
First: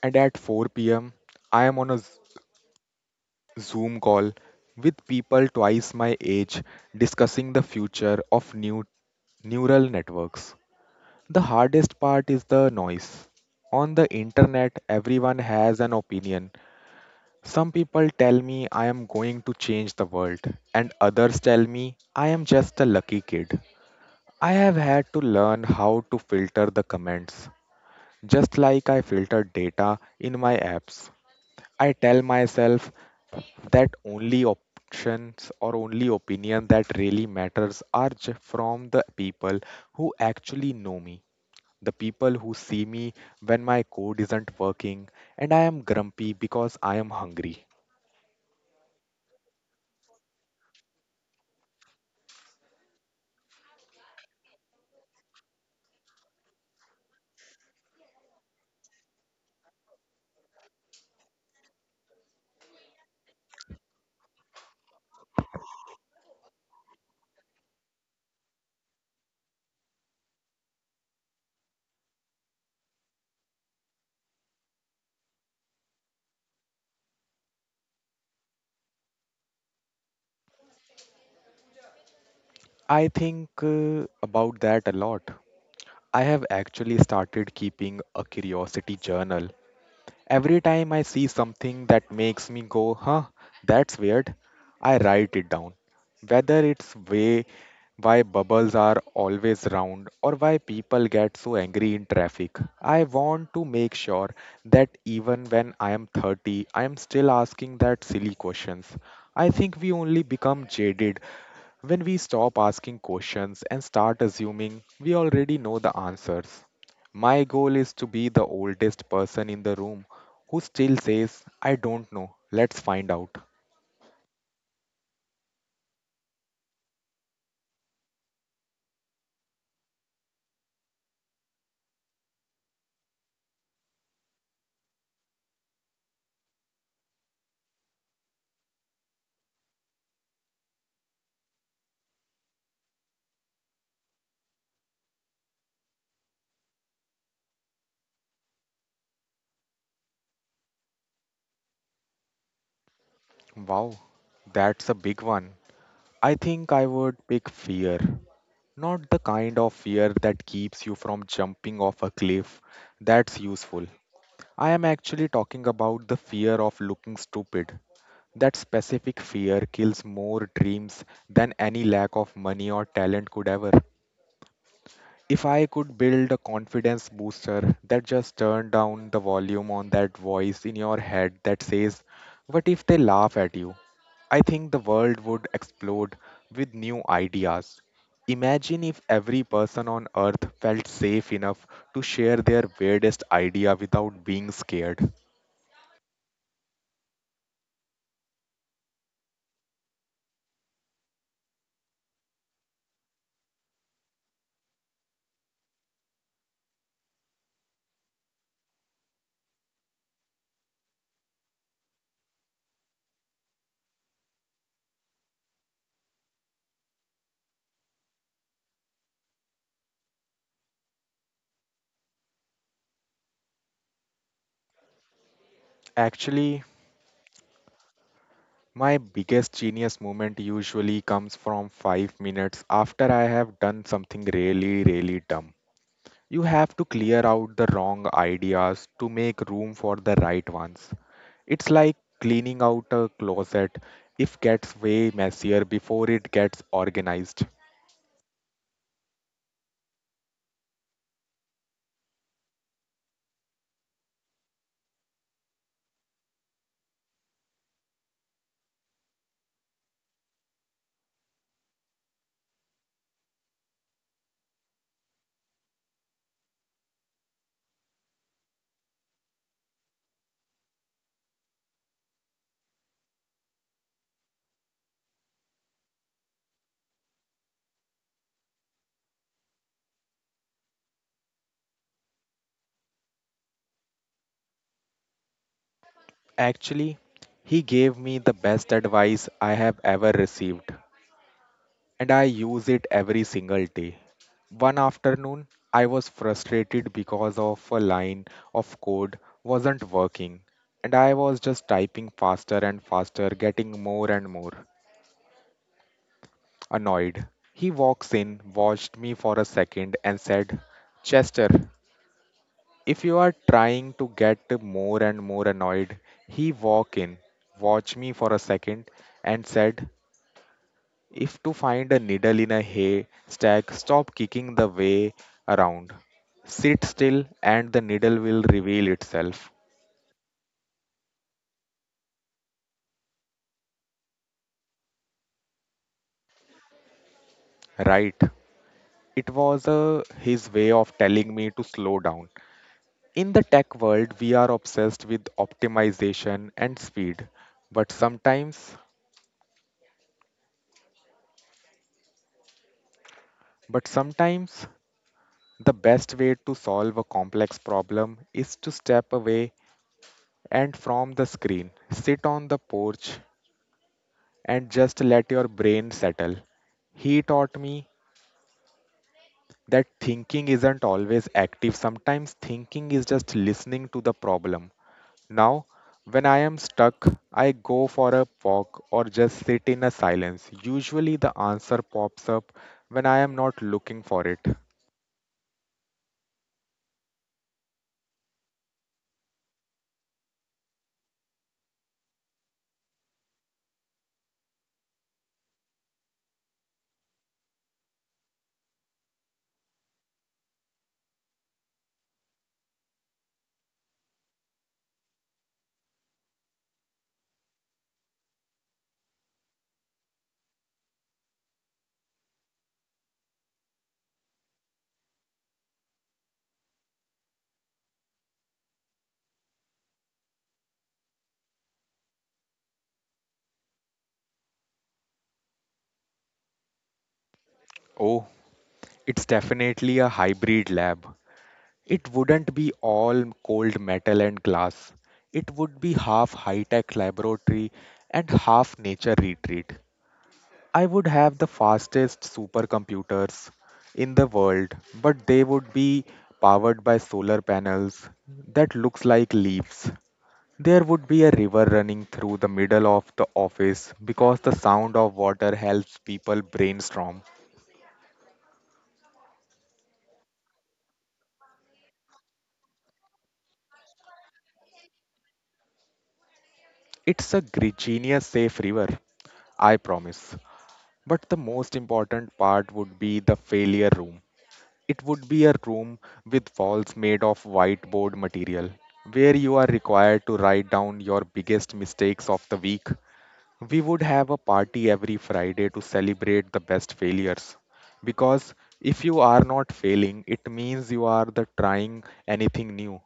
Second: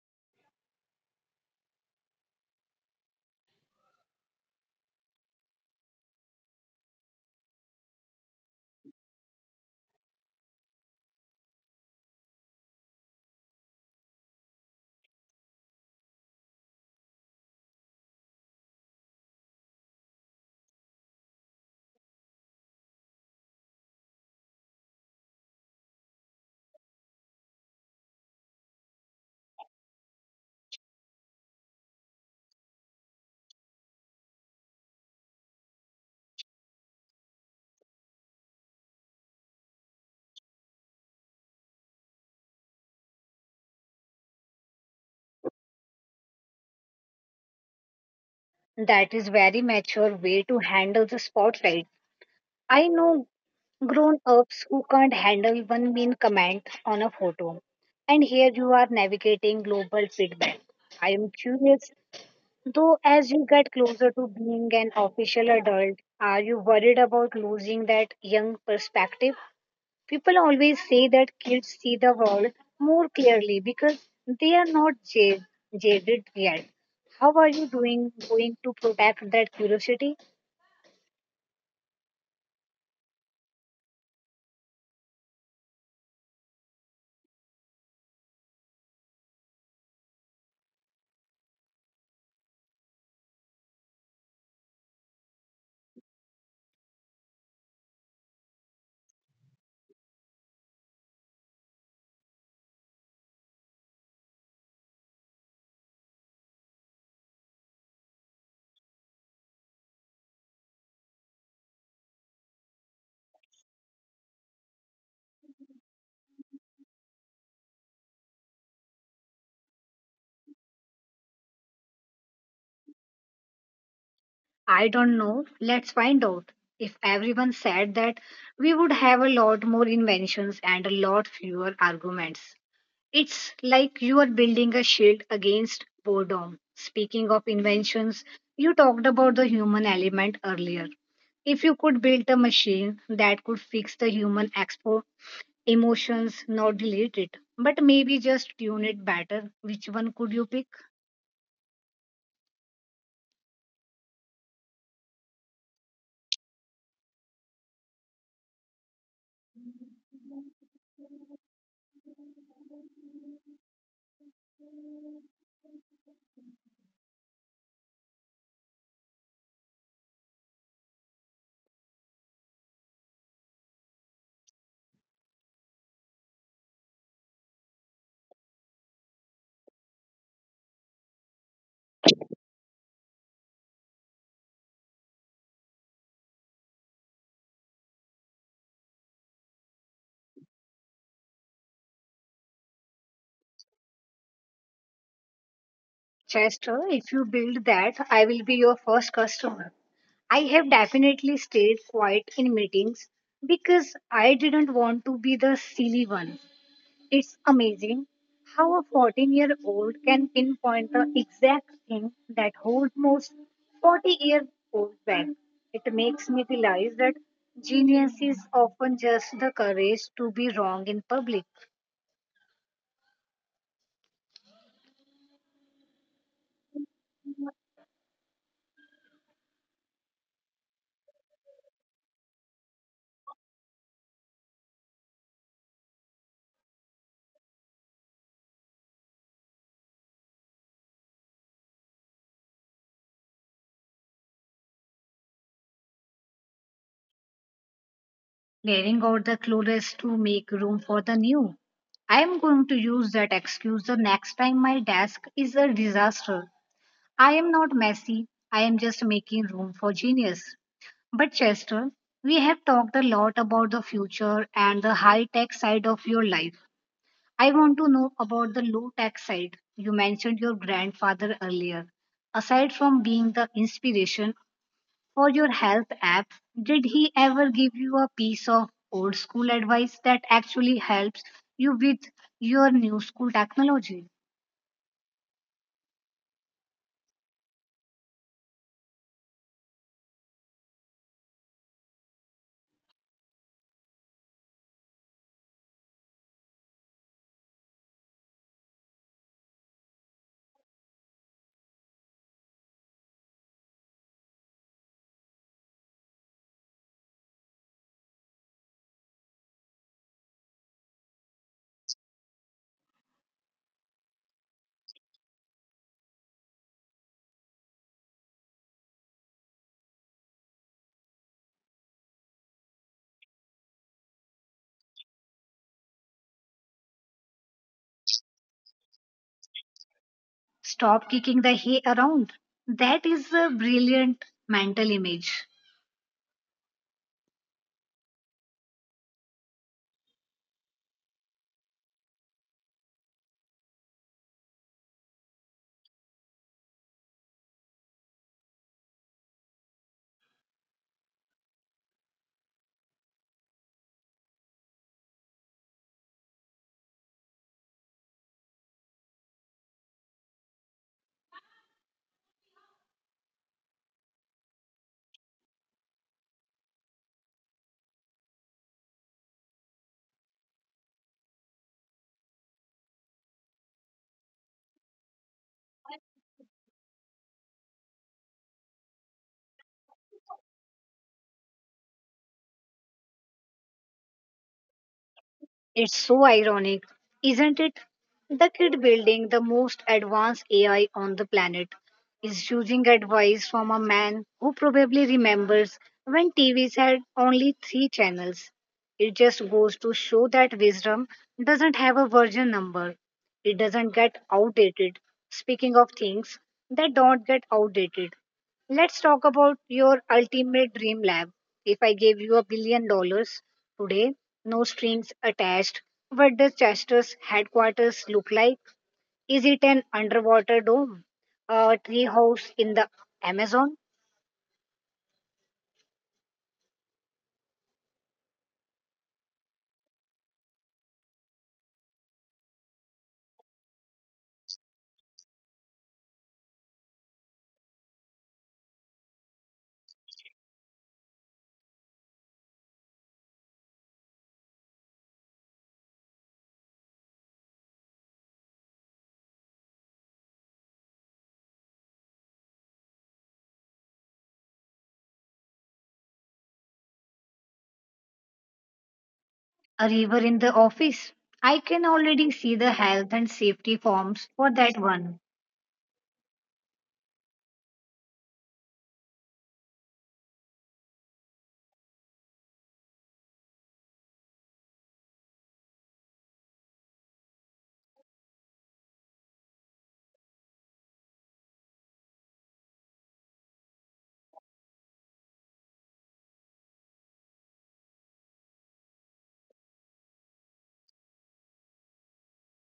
And at 4 p.m., I am on a Zoom call with people twice my age discussing the future of new neural networks. The hardest part is the noise. On the internet, everyone has an opinion. Some people tell me I am going to change the world, and others tell me I am just a lucky kid. I have had to learn how to filter the comments, just like I filter data in my apps. I tell myself that only options or only opinion that really matters are from the people who actually know me, the people who see me when my code isn't working and I am grumpy because I am hungry. That is very mature way to handle the spotlight. I know grown-ups who can't handle one mean comment on a photo. And here you are navigating global feedback. I am curious, though, as you get closer to being an official adult, are you worried about losing that young perspective? People always say that kids see the world more clearly because they are not jaded yet. How are you doing going to protect that curiosity? I think about that a lot. I have actually started keeping a curiosity journal. Every time I see something that makes me go, "Huh, that's weird," I write it down. Whether it's way why bubbles are always round or why people get so angry in traffic, I want to make sure that even when I am 30, I am still asking that silly questions. I think we only become jaded when we stop asking questions and start assuming we already know the answers. My goal is to be the oldest person in the room who still says, "I don't know, let's find out." I don't know. Let's find out. If everyone said that, we would have a lot more inventions and a lot fewer arguments. It's like you are building a shield against boredom. Speaking of inventions, you talked about the human element earlier. If you could build a machine that could fix the human expo emotions, not delete it, but maybe just tune it better, which one could you pick? Wow, that's a big one. I think I would pick fear. Not the kind of fear that keeps you from jumping off a cliff. That's useful. I am actually talking about the fear of looking stupid. That specific fear kills more dreams than any lack of money or talent could ever. If I could build a confidence booster that just turned down the volume on that voice in your head that says, "What if they laugh at you?" I think the world would explode with new ideas. Imagine if every person on earth felt safe enough to share their weirdest idea without being scared. Chester, if you build that, I will be your first customer. I have definitely stayed quiet in meetings because I didn't want to be the silly one. It's amazing how a 14-year-old can pinpoint the exact thing that holds most 40-year-old back. It makes me realize that genius is often just the courage to be wrong in public, Actually, my biggest genius moment usually comes from 5 minutes after I have done something really, really dumb. You have to clear out the wrong ideas to make room for the right ones. It's like cleaning out a closet. If gets way messier before it gets organized. clearing out the clueless to make room for the new. I am going to use that excuse the next time my desk is a disaster. I am not messy, I am just making room for genius. But Chester, we have talked a lot about the future and the high tech side of your life. I want to know about the low tech side. You mentioned your grandfather earlier. Aside from being the inspiration for your health app, did he ever give you a piece of old school advice that actually helps you with your new school technology? Actually, he gave me the best advice I have ever received, and I use it every single day. One afternoon, I was frustrated because of a line of code wasn't working, and I was just typing faster and faster, getting more and more annoyed. He walks in, watched me for a second, and said, "Chester, if you are trying to get more and more annoyed, he walked in, watched me for a second, and said, if to find a needle in a haystack, stop kicking the way around. Sit still, and the needle will reveal itself." Stop kicking the hay around. That is a brilliant mental image. Right. It was his way of telling me to slow down. In the tech world, we are obsessed with optimization and speed, but sometimes, but sometimes the best way to solve a complex problem is to step away and from the screen, sit on the porch and just let your brain settle. He taught me that thinking isn't always active. Sometimes thinking is just listening to the problem. Now, when I am stuck, I go for a walk or just sit in a silence. Usually, the answer pops up when I am not looking for it. It's so ironic, isn't it? The kid building the most advanced AI on the planet is using advice from a man who probably remembers when TVs had only three channels. It just goes to show that wisdom doesn't have a version number, it doesn't get outdated. Speaking of things that don't get outdated, let's talk about your ultimate dream lab. If I gave you $1 billion today, no strings attached. What does Chester's headquarters look like? Is it an underwater dome, a treehouse in the Amazon, Oh, it's definitely a hybrid lab. It wouldn't be all cold metal and glass. It would be half high tech laboratory and half nature retreat. I would have the fastest supercomputers in the world, but they would be powered by solar panels that looks like leaves. There would be a river running through the middle of the office because the sound of water helps people brainstorm. a river in the office? I can already see the health and safety forms for that one. It's a genius safe river, I promise. But the most important part would be the failure room. It would be a room with walls made of whiteboard material where you are required to write down your biggest mistakes of the week. We would have a party every Friday to celebrate the best failures. Because if you are not failing, it means you are the trying anything new.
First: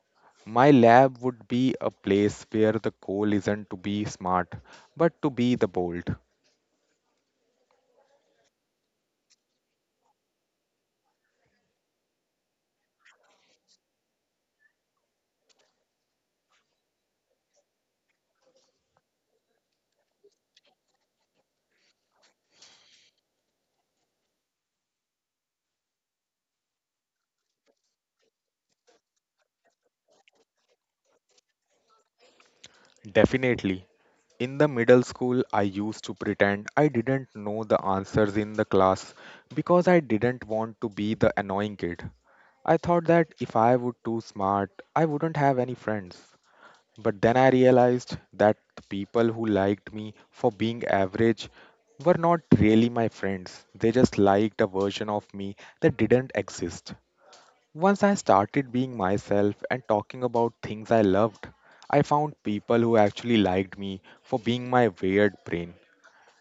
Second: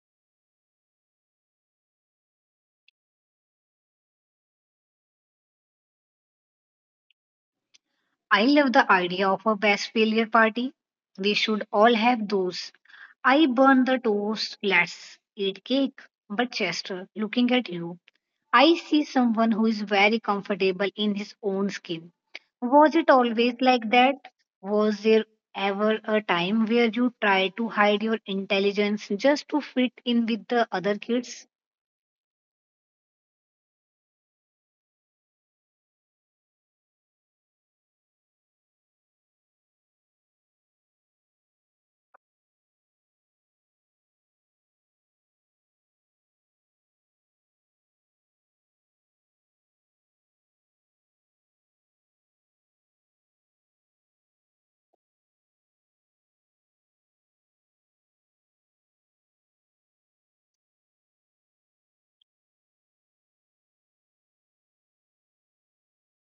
My lab would be a place where the goal isn't to be smart, but to be the bold. I love the idea of a best failure party. We should all have those. I burn the toast. Let's eat cake. But Chester, looking at you, I see someone who is very comfortable in his own skin. Was it always like that? Was there ever a time where you tried to hide your intelligence just to fit in with the other kids? Definitely. In the middle school, I used to pretend I didn't know the answers in the class because I didn't want to be the annoying kid. I thought that if I would too smart, I wouldn't have any friends. But then I realized that the people who liked me for being average were not really my friends. They just liked a version of me that didn't exist. Once I started being myself and talking about things I loved, I found people who actually liked me for being my weird brain.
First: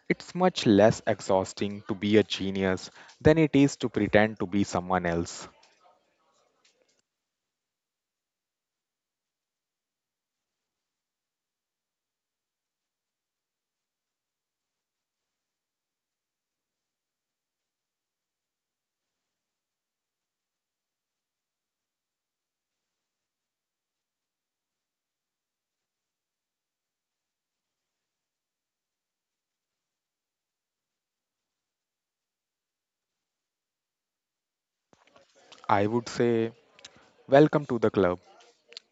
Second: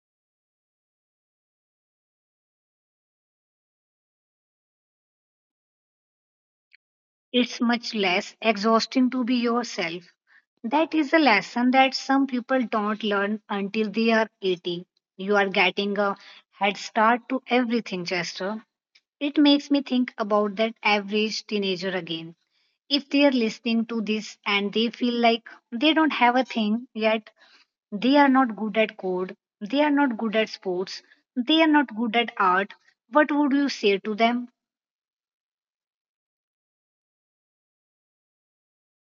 It's much less exhausting to be a genius than it is to pretend to be someone else. It's much less exhausting to be yourself. That is a lesson that some people don't learn until they are 80. You are getting a head start to everything, Chester. It makes me think about that average teenager again. If they are listening to this and they feel like they don't have a thing yet, they are not good at code, they are not good at sports, they are not good at art, what would you say to them? I would say, welcome to the club.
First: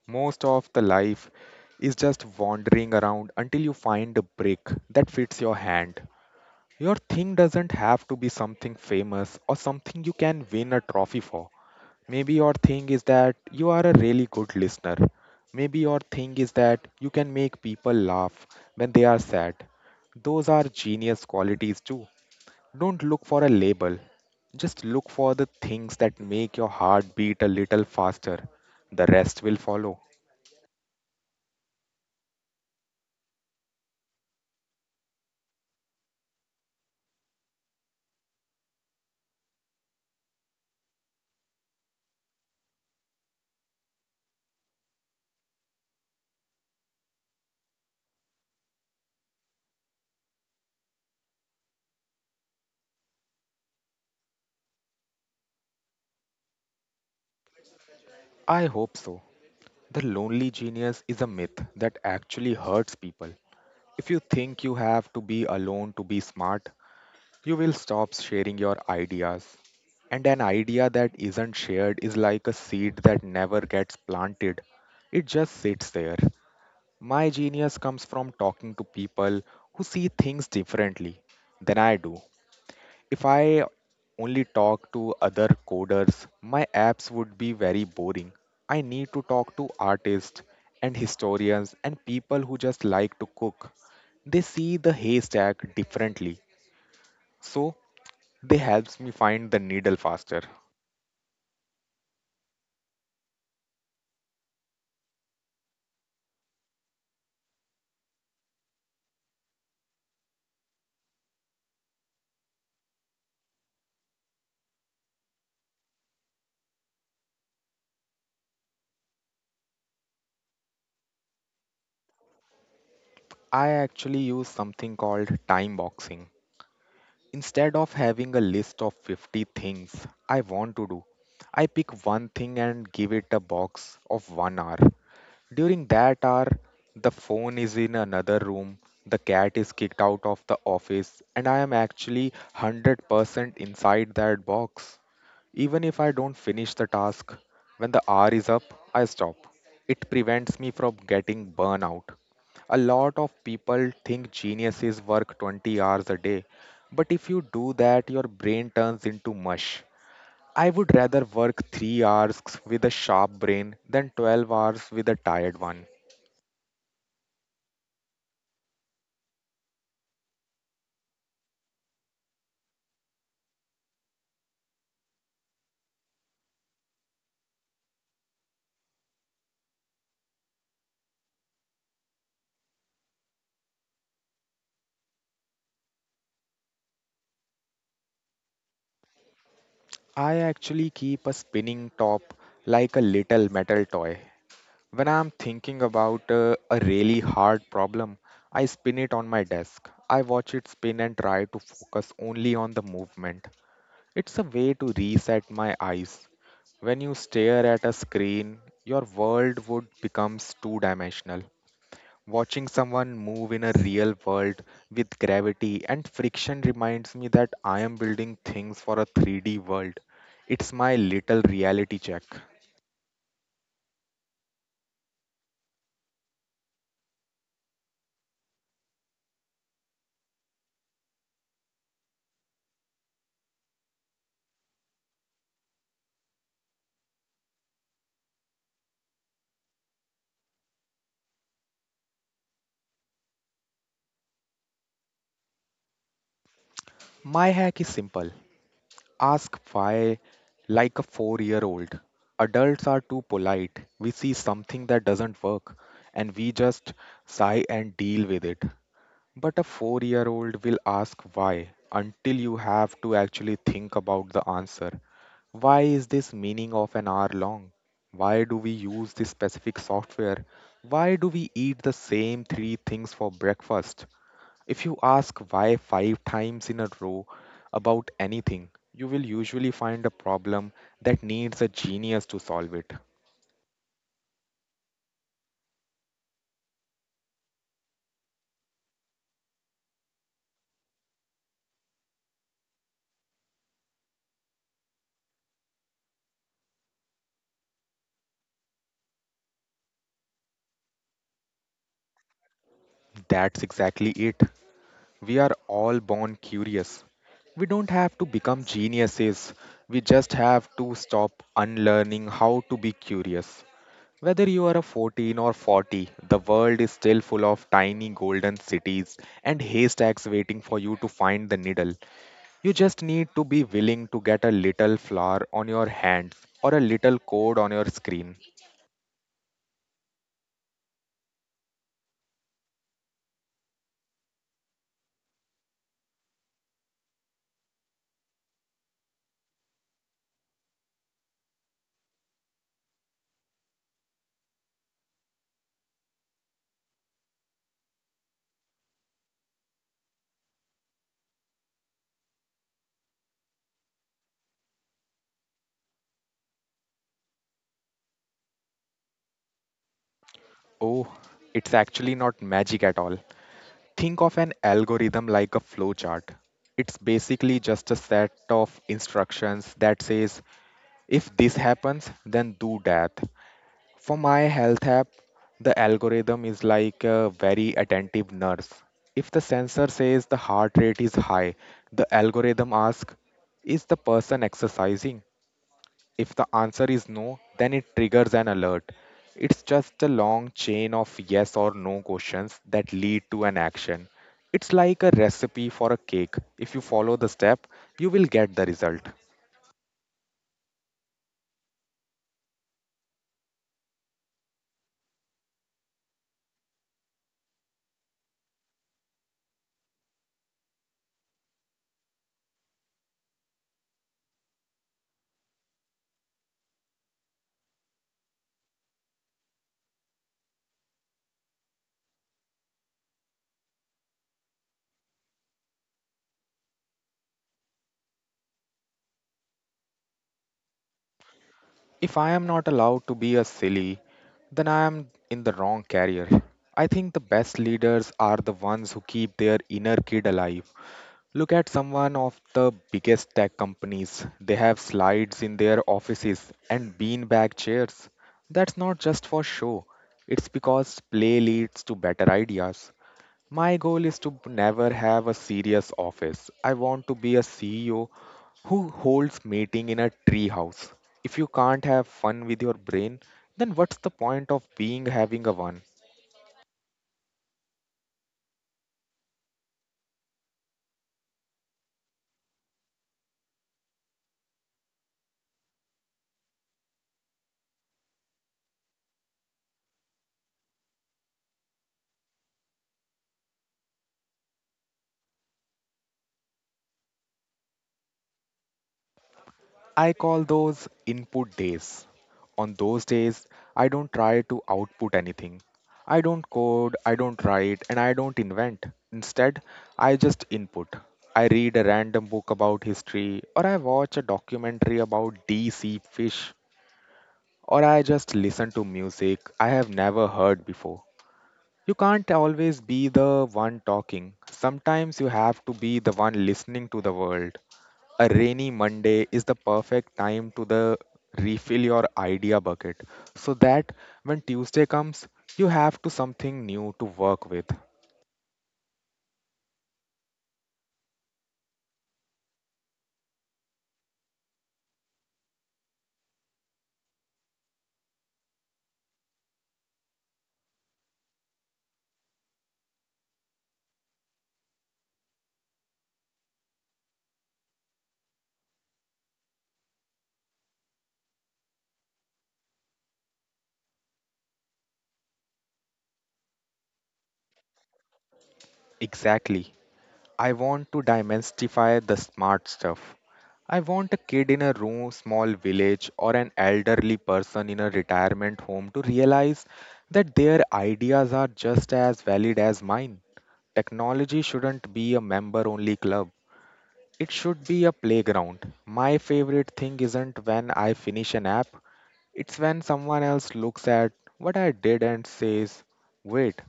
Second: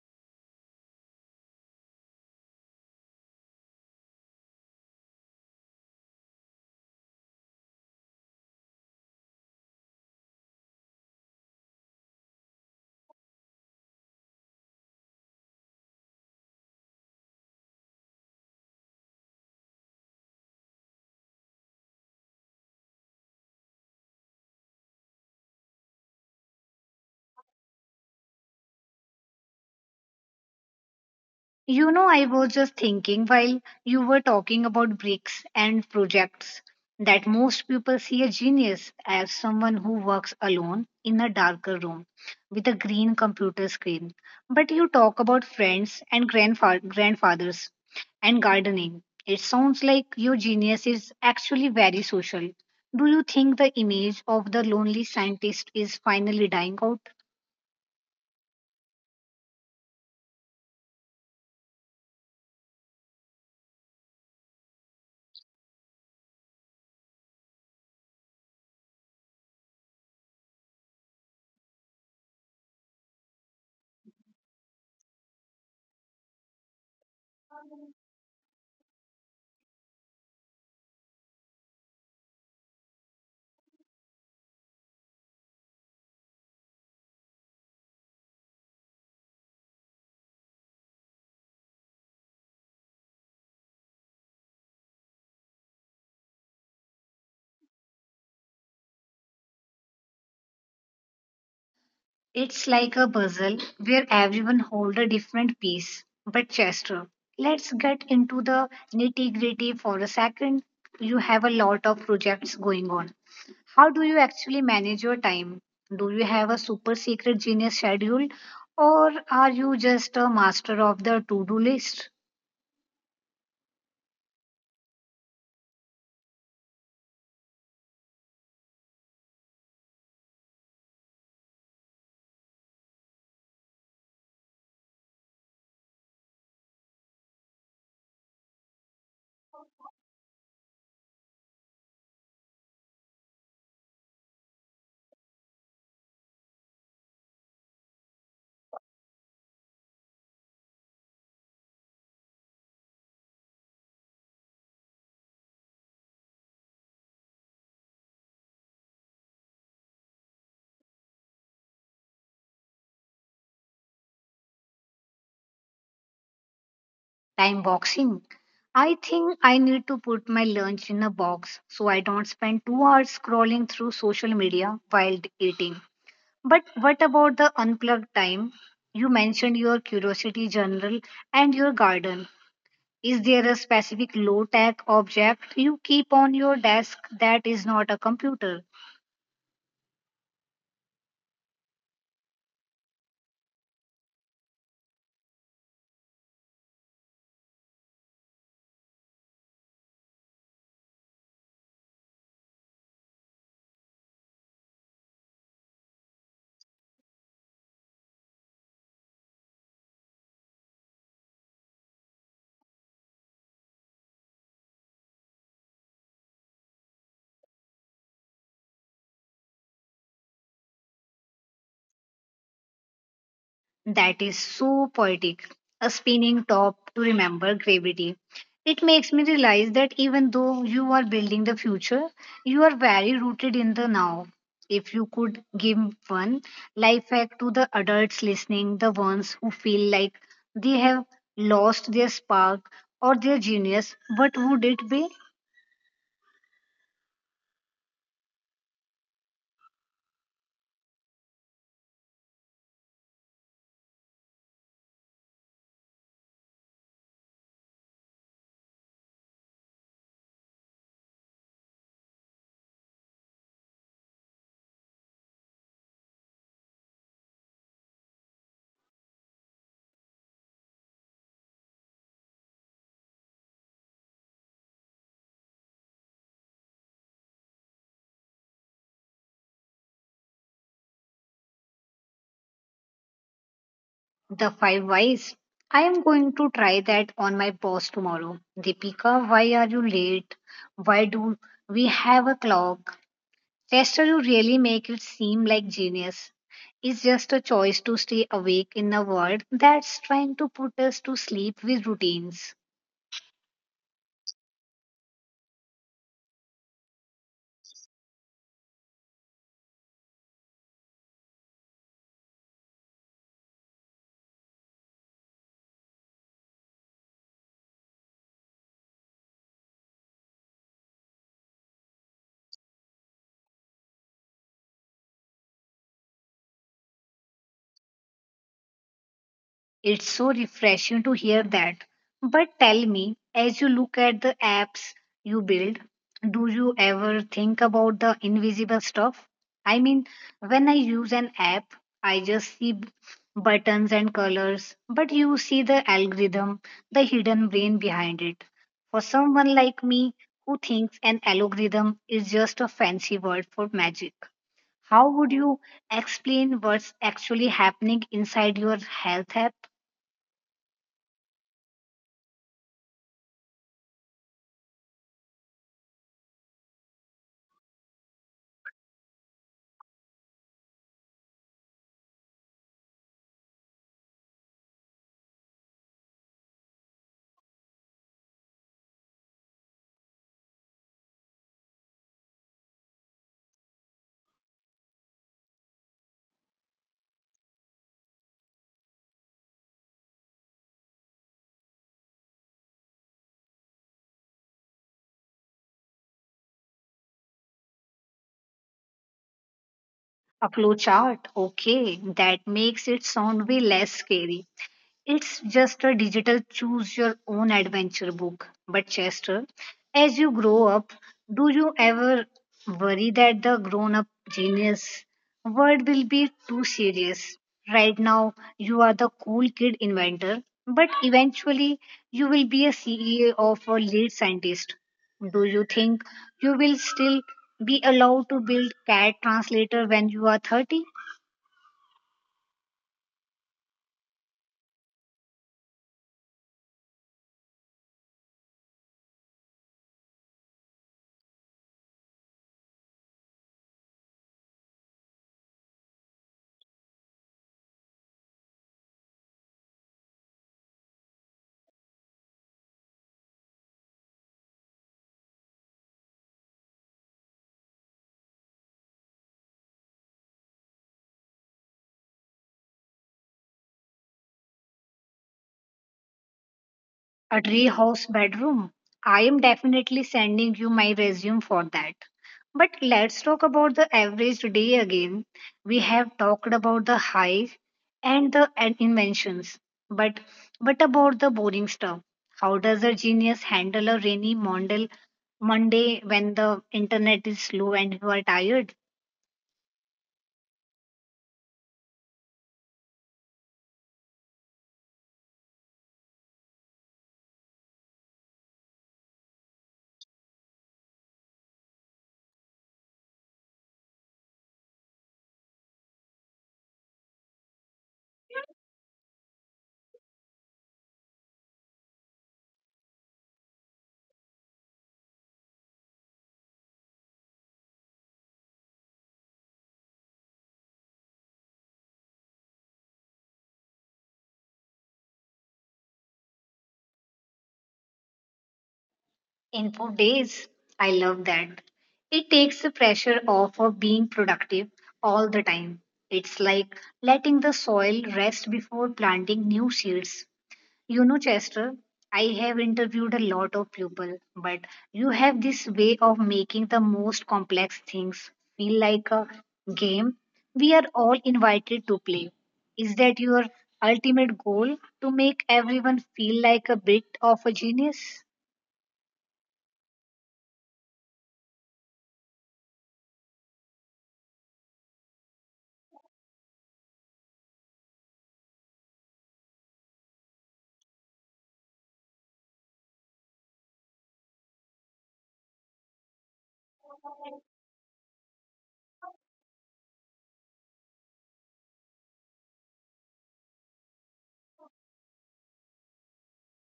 Most of the life is just wandering around until you find a brick that fits your hand. Your thing doesn't have to be something famous or something you can win a trophy for. Maybe your thing is that you are a really good listener. Maybe your thing is that you can make people laugh when they are sad. Those are genius qualities too. Don't look for a label. Just look for the things that make your heart beat a little faster. The rest will follow. You know, I was just thinking while you were talking about breaks and projects that most people see a genius as someone who works alone in a darker room with a green computer screen. But you talk about friends and grandfathers and gardening. It sounds like your genius is actually very social. Do you think the image of the lonely scientist is finally dying out? I hope so. The lonely genius is a myth that actually hurts people. If you think you have to be alone to be smart, you will stop sharing your ideas. And an idea that isn't shared is like a seed that never gets planted, it just sits there. My genius comes from talking to people who see things differently than I do. If I only talk to other coders, my apps would be very boring. I need to talk to artists and historians and people who just like to cook. They see the haystack differently. So they helps me find the needle faster. It's like a puzzle where everyone holds a different piece. But Chester, let's get into the nitty-gritty for a second. You have a lot of projects going on. How do you actually manage your time? Do you have a super secret genius schedule or are you just a master of the to-do list? I actually use something called time boxing. Instead of having a list of 50 things I want to do, I pick one thing and give it a box of 1 hour. During that hour, the phone is in another room, the cat is kicked out of the office, and I am actually 100% inside that box. Even if I don't finish the task, when the hour is up, I stop. It prevents me from getting burnout. A lot of people think geniuses work 20 hours a day, but if you do that, your brain turns into mush. I would rather work 3 hours with a sharp brain than 12 hours with a tired one. Time boxing. I think I need to put my lunch in a box so I don't spend 2 hours scrolling through social media while eating. But what about the unplugged time? You mentioned your curiosity journal and your garden. Is there a specific low tech object you keep on your desk that is not a computer? I actually keep a spinning top like a little metal toy. When I'm thinking about a really hard problem, I spin it on my desk. I watch it spin and try to focus only on the movement. It's a way to reset my eyes. When you stare at a screen, your world would becomes two-dimensional. Watching someone move in a real world with gravity and friction reminds me that I am building things for a 3D world. It's my little reality check. That is so poetic. A spinning top to remember gravity. It makes me realize that even though you are building the future, you are very rooted in the now. If you could give one life hack to the adults listening, the ones who feel like they have lost their spark or their genius, what would it be? My hack is simple. Ask why, like a 4 year old. Adults are too polite. We see something that doesn't work and we just sigh and deal with it. But a 4 year old will ask why until you have to actually think about the answer. Why is this meaning of an hour long? Why do we use this specific software? Why do we eat the same three things for breakfast? If you ask why 5 times in a row about anything, you will usually find a problem that needs a genius to solve it. The five whys. I am going to try that on my boss tomorrow. Deepika, why are you late? Why do we have a clock? Chester, you really make it seem like genius. It's just a choice to stay awake in a world that's trying to put us to sleep with routines. That's exactly it. We are all born curious. We don't have to become geniuses. We just have to stop unlearning how to be curious. Whether you are a 14 or 40, the world is still full of tiny golden cities and haystacks waiting for you to find the needle. You just need to be willing to get a little flower on your hands or a little code on your screen. It's so refreshing to hear that. But tell me, as you look at the apps you build, do you ever think about the invisible stuff? I mean, when I use an app, I just see buttons and colors, but you see the algorithm, the hidden brain behind it. For someone like me who thinks an algorithm is just a fancy word for magic, how would you explain what's actually happening inside your health app? Oh, it's actually not magic at all. Think of an algorithm like a flowchart. It's basically just a set of instructions that says if this happens, then do that. For my health app, the algorithm is like a very attentive nurse. If the sensor says the heart rate is high, the algorithm asks, is the person exercising? If the answer is no, then it triggers an alert. It's just a long chain of yes or no questions that lead to an action. It's like a recipe for a cake. If you follow the step, you will get the result. A flow chart. Okay, that makes it sound way less scary. It's just a digital choose your own adventure book. But, Chester, as you grow up, do you ever worry that the grown up genius word will be too serious? Right now, you are the cool kid inventor, but eventually, you will be a CEO of a lead scientist. Do you think you will still be allowed to build CAD translator when you are 30? If I am not allowed to be a silly, then I am in the wrong career. I think the best leaders are the ones who keep their inner kid alive. Look at someone of the biggest tech companies. They have slides in their offices and beanbag chairs. That's not just for show. It's because play leads to better ideas. My goal is to never have a serious office. I want to be a CEO who holds meeting in a treehouse. If you can't have fun with your brain, then what's the point of being having a one? A treehouse bedroom. I am definitely sending you my resume for that. But let's talk about the average day again. We have talked about the highs and the inventions, but what about the boring stuff? How does a genius handle a rainy Monday, Monday when the internet is slow and you are tired? I call those input days. On those days, I don't try to output anything. I don't code, I don't write, and I don't invent. Instead, I just input. I read a random book about history, or I watch a documentary about deep sea fish or I just listen to music I have never heard before. You can't always be the one talking. Sometimes you have to be the one listening to the world. A rainy Monday is the perfect time to the refill your idea bucket so that when Tuesday comes you have to something new to work with. Info days. I love that. It takes the pressure off of being productive all the time. It's like letting the soil rest before planting new seeds. You know, Chester, I have interviewed a lot of people, but you have this way of making the most complex things feel like a game we are all invited to play. Is that your ultimate goal to make everyone feel like a bit of a genius? Exactly. I want to demystify the smart stuff. I want a kid in a rural small village or an elderly person in a retirement home to realize that their ideas are just as valid as mine. Technology shouldn't be a member only club. It should be a playground. My favorite thing isn't when I finish an app, it's when someone else looks at what I did and says, wait,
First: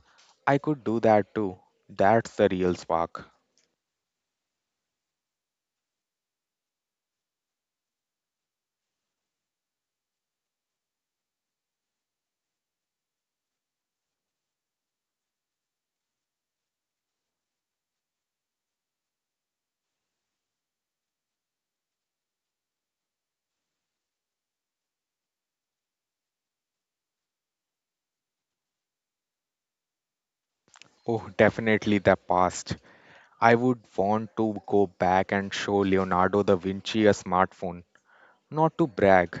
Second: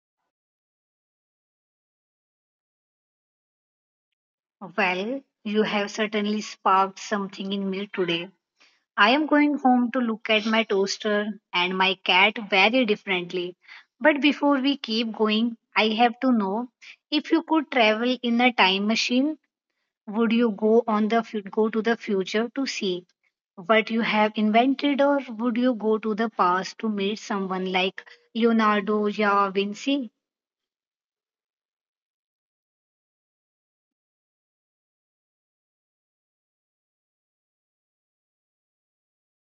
I could do that too. That's the real spark. Well, you have certainly sparked something in me today. I am going home to look at my toaster and my cat very differently. But before we keep going, I have to know if you could travel in a time machine, would you go go to the future to see what you have invented, or would you go to the past to meet someone like Leonardo da Vinci? Oh, definitely the past. I would want to go back and show Leonardo da Vinci a smartphone. Not to brag,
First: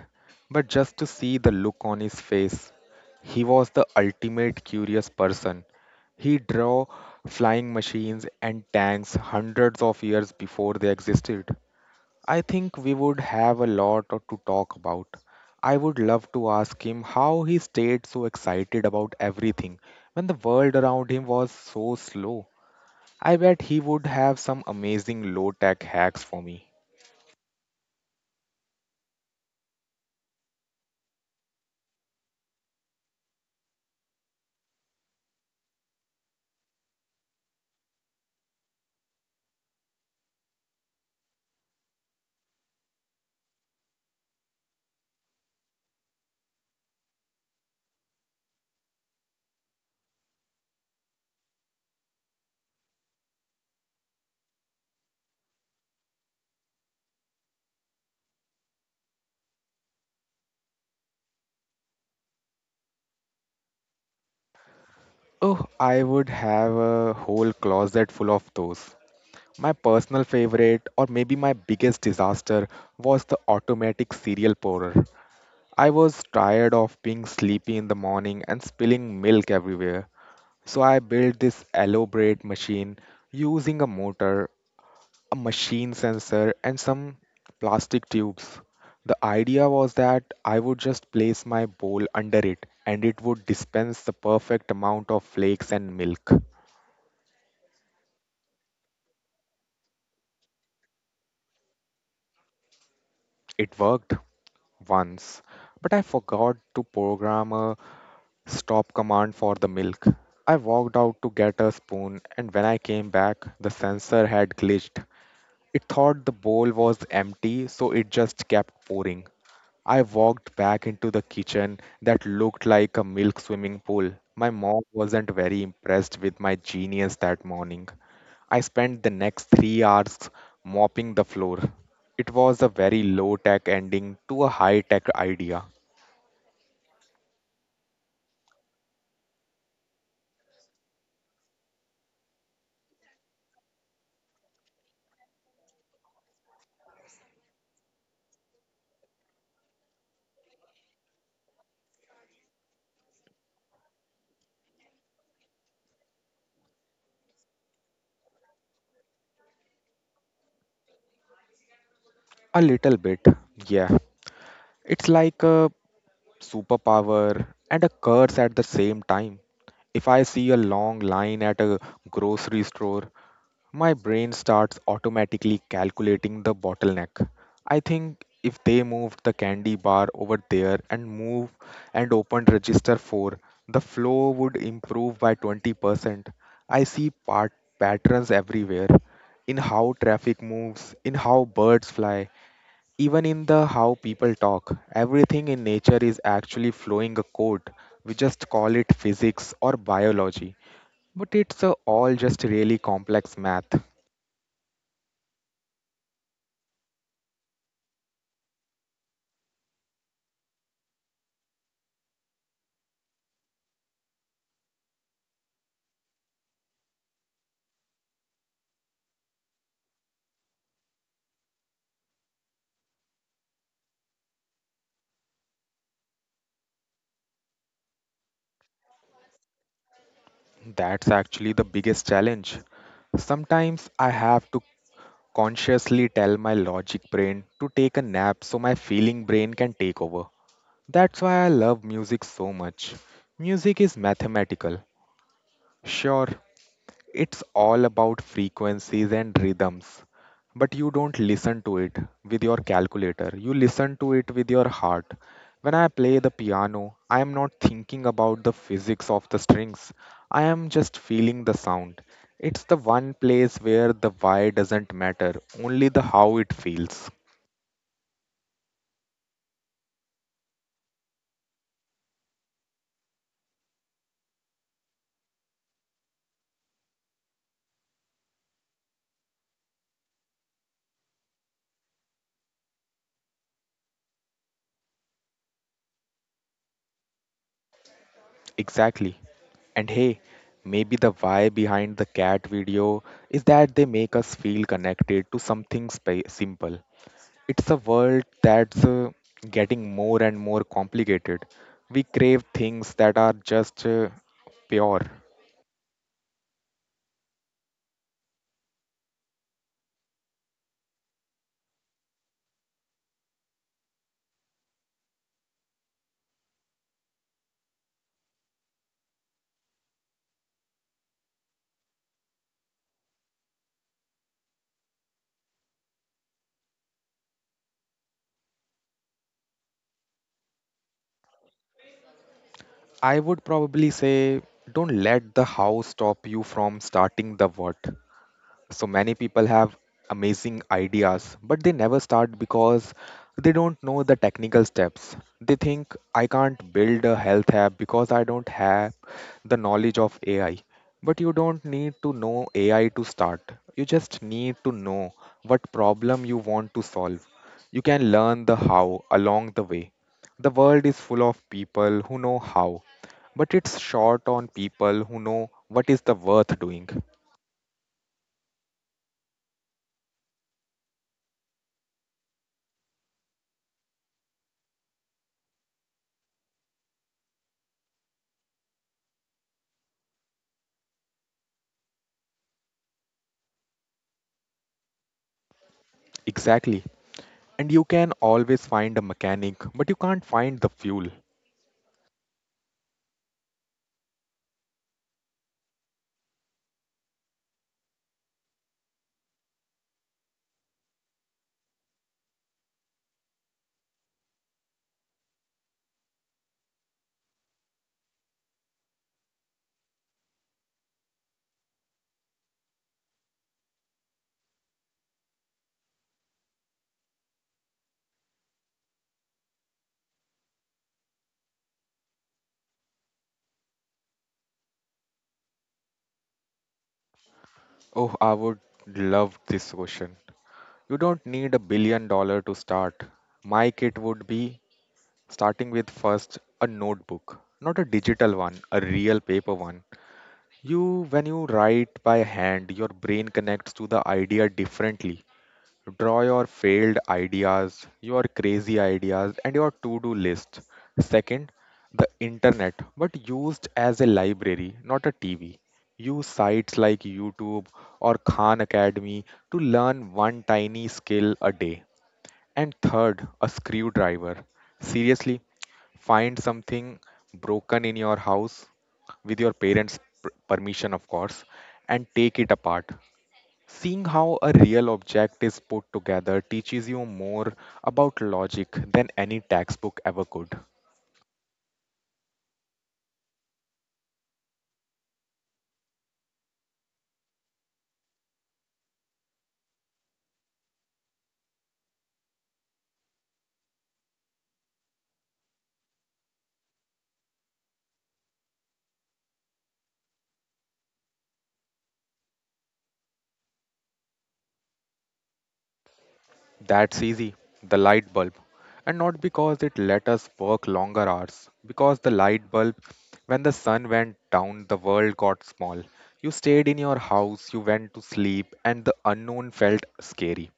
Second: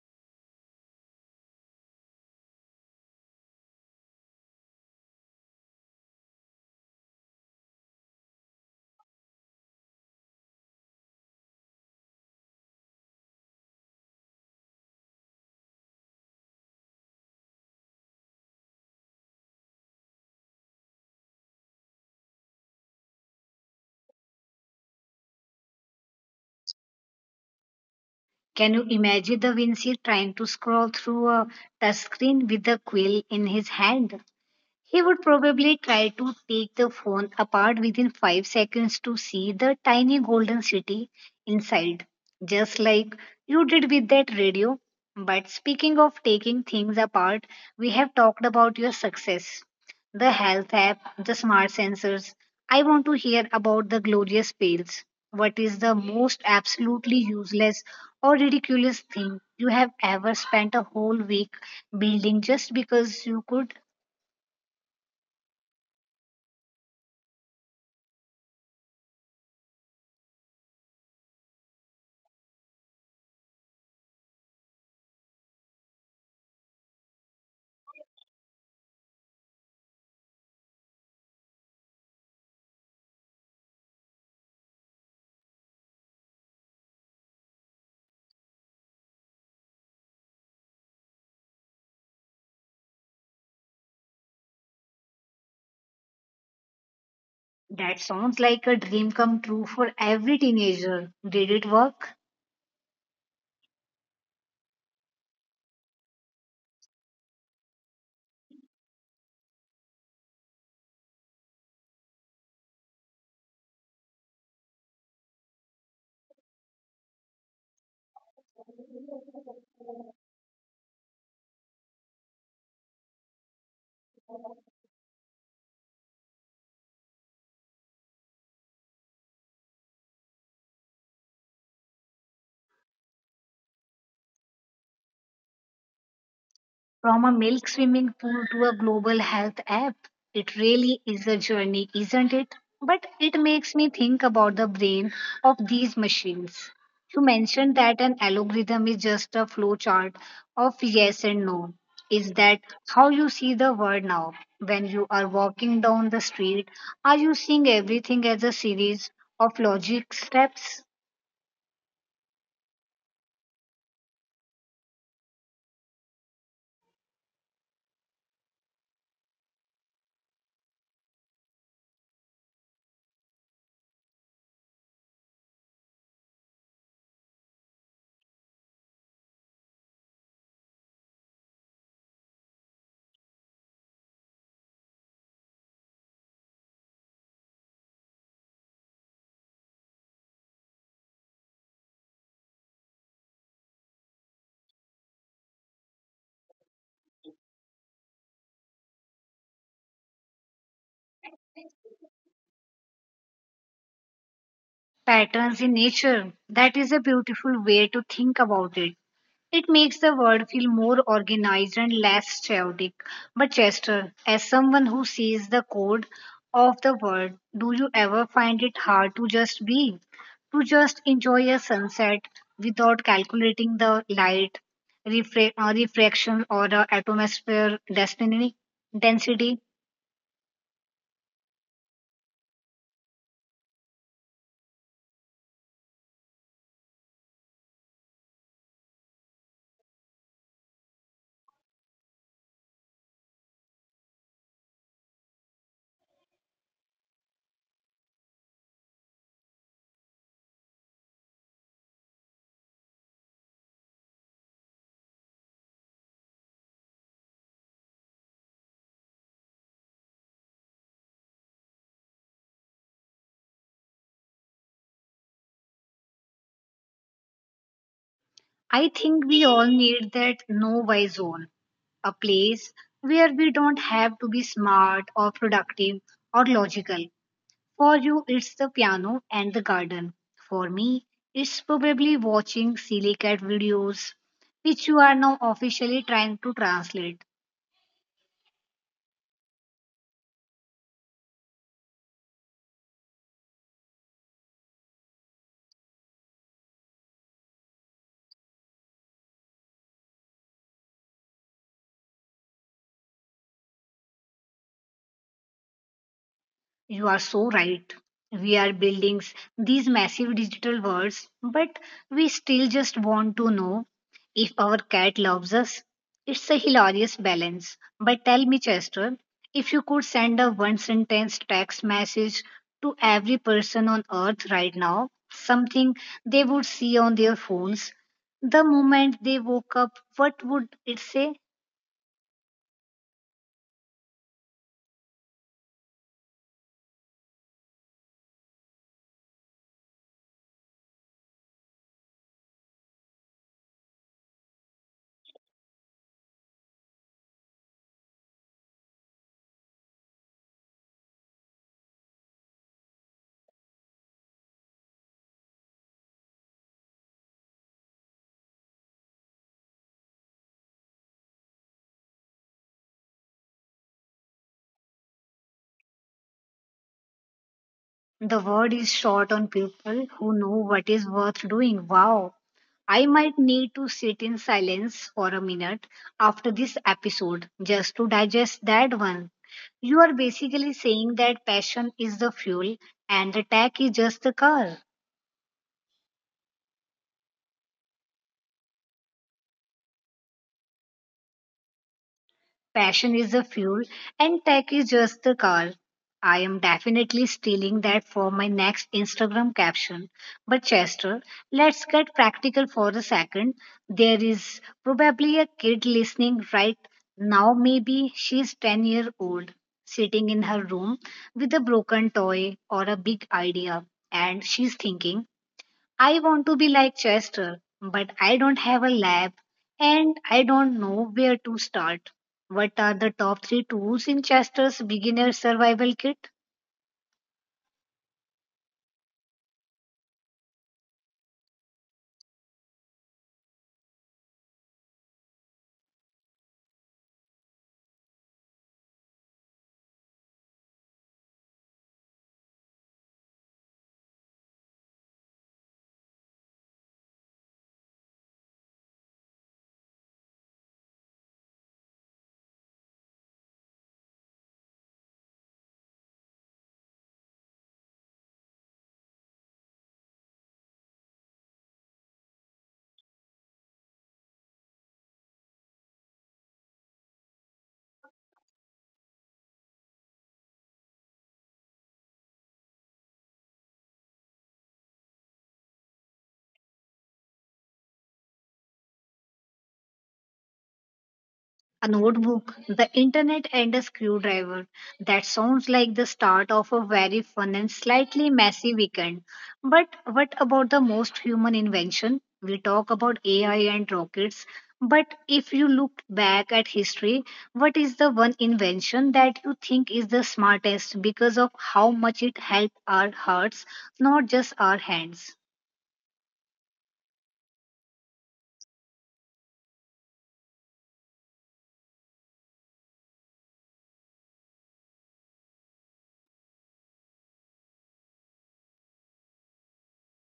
but just to see the look on his face. He was the ultimate curious person. He drew flying machines and tanks hundreds of years before they existed. I think we would have a lot to talk about. I would love to ask him how he stayed so excited about everything when the world around him was so slow. I bet he would have some amazing low tech hacks for me. Can you imagine the Vinci trying to scroll through a touchscreen with a quill in his hand? He would probably try to take the phone apart within 5 seconds to see the tiny golden city inside, just like you did with that radio. But speaking of taking things apart, we have talked about your success, the health app, the smart sensors. I want to hear about the glorious fails. What is the most absolutely useless or ridiculous thing you have ever spent a whole week building just because you could? Oh, I would have a whole closet full of those. My personal favorite, or maybe my biggest disaster, was the automatic cereal pourer. I was tired of being sleepy in the morning and spilling milk everywhere. So I built this elaborate machine using a motor, a machine sensor, and some plastic tubes. The idea was that I would just place my bowl under it and it would dispense the perfect amount of flakes and milk. That sounds like a dream come true for every teenager. Did it work? It worked once, but I forgot to program a stop command for the milk. I walked out to get a spoon, and when I came back, the sensor had glitched. It thought the bowl was empty, so it just kept pouring. I walked back into the kitchen that looked like a milk swimming pool. My mom wasn't very impressed with my genius that morning. I spent the next 3 hours mopping the floor. It was a very low tech ending to a high tech idea. From a milk swimming pool to a global health app. It really is a journey, isn't it? But it makes me think about the brain of these machines. You mentioned that an algorithm is just a flowchart of yes and no. Is that how you see the world now? When you are walking down the street, are you seeing everything as a series of logic steps? A little bit, yeah. It's like a superpower and a curse at the same time. If I see a long line at a grocery store, my brain starts automatically calculating the bottleneck. I think if they moved the candy bar over there and opened register 4, the flow would improve by 20%. I see part patterns everywhere in how traffic moves, in how birds fly, even in the how people talk, everything in nature is actually flowing a code. We just call it physics or biology, but it's all just really complex math. Patterns in nature. That is a beautiful way to think about it. It makes the world feel more organized and less chaotic. But, Chester, as someone who sees the code of the world, do you ever find it hard to just be? To just enjoy a sunset without calculating the light, refraction, or the atmosphere density? Density? That's actually the biggest challenge. Sometimes I have to consciously tell my logic brain to take a nap so my feeling brain can take over. That's why I love music so much. Music is mathematical, sure. It's all about frequencies and rhythms. But you don't listen to it with your calculator. You listen to it with your heart. When I play the piano, I am not thinking about the physics of the strings. I am just feeling the sound. It's the one place where the why doesn't matter, only the how it feels. I think we all need that no why zone, a place where we don't have to be smart or productive or logical. For you, it's the piano and the garden. For me, it's probably watching silly cat videos, which you are now officially trying to translate. Exactly. And hey, maybe the why behind the cat video is that they make us feel connected to something simple. It's a world that's getting more and more complicated. We crave things that are just pure. You are so right. We are building these massive digital worlds, but we still just want to know if our cat loves us. It's a hilarious balance. But tell me, Chester, if you could send a one sentence text message to every person on earth right now, something they would see on their phones the moment they woke up, what would it say? I would probably say, don't let the how stop you from starting the what. So many people have amazing ideas, but they never start because they don't know the technical steps. They think, I can't build a health app because I don't have the knowledge of AI. But you don't need to know AI to start. You just need to know what problem you want to solve. You can learn the how along the way. The world is full of people who know how, but it's short on people who know what is the worth doing. The word is short on people who know what is worth doing. Wow. I might need to sit in silence for a minute after this episode just to digest that one. You are basically saying that passion is the fuel and the tech is just the car. Exactly. And you can always find a mechanic, but you can't find the fuel. Passion is the fuel, and tech is just the car. I am definitely stealing that for my next Instagram caption. But, Chester, let's get practical for a second. There is probably a kid listening right now, maybe she's 10-year-old, sitting in her room with a broken toy or a big idea, and she's thinking, I want to be like Chester, but I don't have a lab and I don't know where to start. What are the top three tools in Chester's beginner survival kit? Oh, I would love this ocean. You don't need a billion dollars to start. My kit would be starting with, first, a notebook, not a digital one, a real paper one. You, when you write by hand, your brain connects to the idea differently. So draw your failed ideas, your crazy ideas, and your to do list. Second, the internet, but used as a library, not a TV. Use sites like YouTube or Khan Academy to learn one tiny skill a day. And third, a screwdriver. Seriously, find something broken in your house, with your parents' permission, of course, and take it apart. Seeing how a real object is put together teaches you more about logic than any textbook ever could. A notebook, the internet, and a screwdriver. That sounds like the start of a very fun and slightly messy weekend. But what about the most human invention? We talk about AI and rockets, but if you look back at history, what is the one invention that you think is the smartest because of how much it helped our hearts, not just our hands? That's easy, the light bulb. And not because it let us work longer hours, because the light bulb, when the sun went down, the world got small. You stayed in your house, you went to sleep, and the unknown felt scary.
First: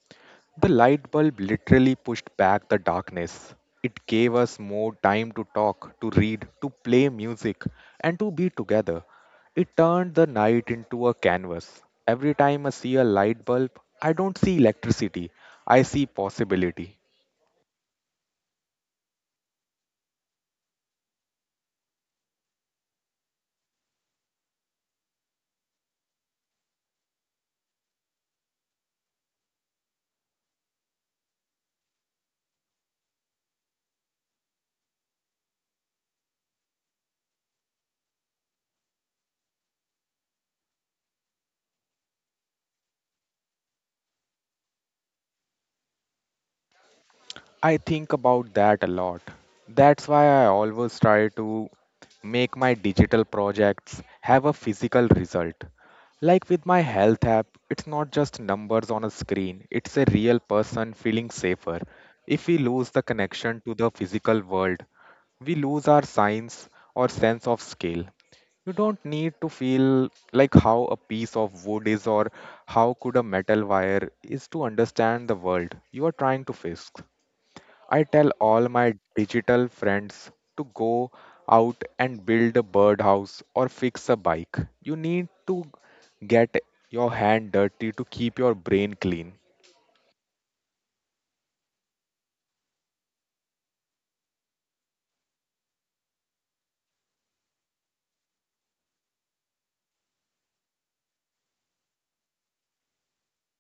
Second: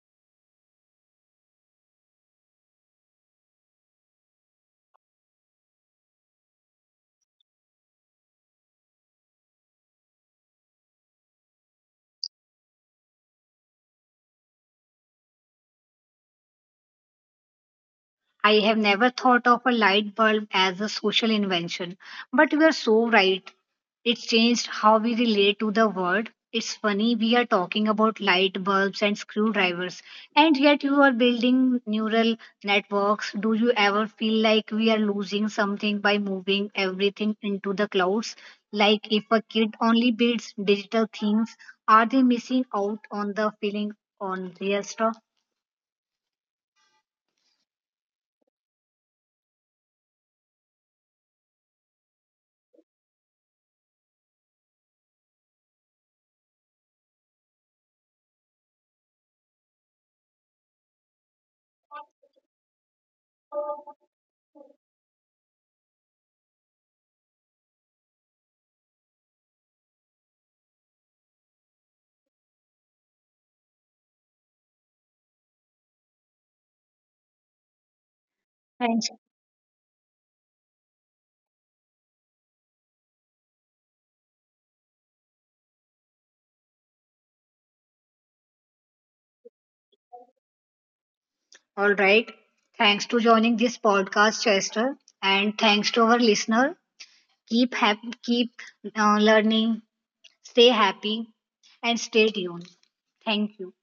The light bulb literally pushed back the darkness. It gave us more time to talk, to read, to play music, and to be together. It turned the night into a canvas. Every time I see a light bulb, I don't see electricity, I see possibility. I have never thought of a light bulb as a social invention, but you are so right. It's changed how we relate to the world. It's funny, we are talking about light bulbs and screwdrivers, and yet you are building neural networks. Do you ever feel like we are losing something by moving everything into the clouds? Like, if a kid only builds digital things, are they missing out on the feeling on real stuff? I think about that a lot. That's why I always try to make my digital projects have a physical result. Like with my health app, it's not just numbers on a screen, it's a real person feeling safer. If we lose the connection to the physical world, we lose our science or sense of scale. You don't need to feel like how a piece of wood is or how could a metal wire is to understand the world you are trying to fix. I tell all Thanks. my digital friends to go out and build a birdhouse or fix a bike. You need to get your hand dirty to keep your brain clean. All right. Thanks to joining this podcast, Chester, and thanks to our listener. Keep happy, keep learning. Stay happy and stay tuned. Thank you.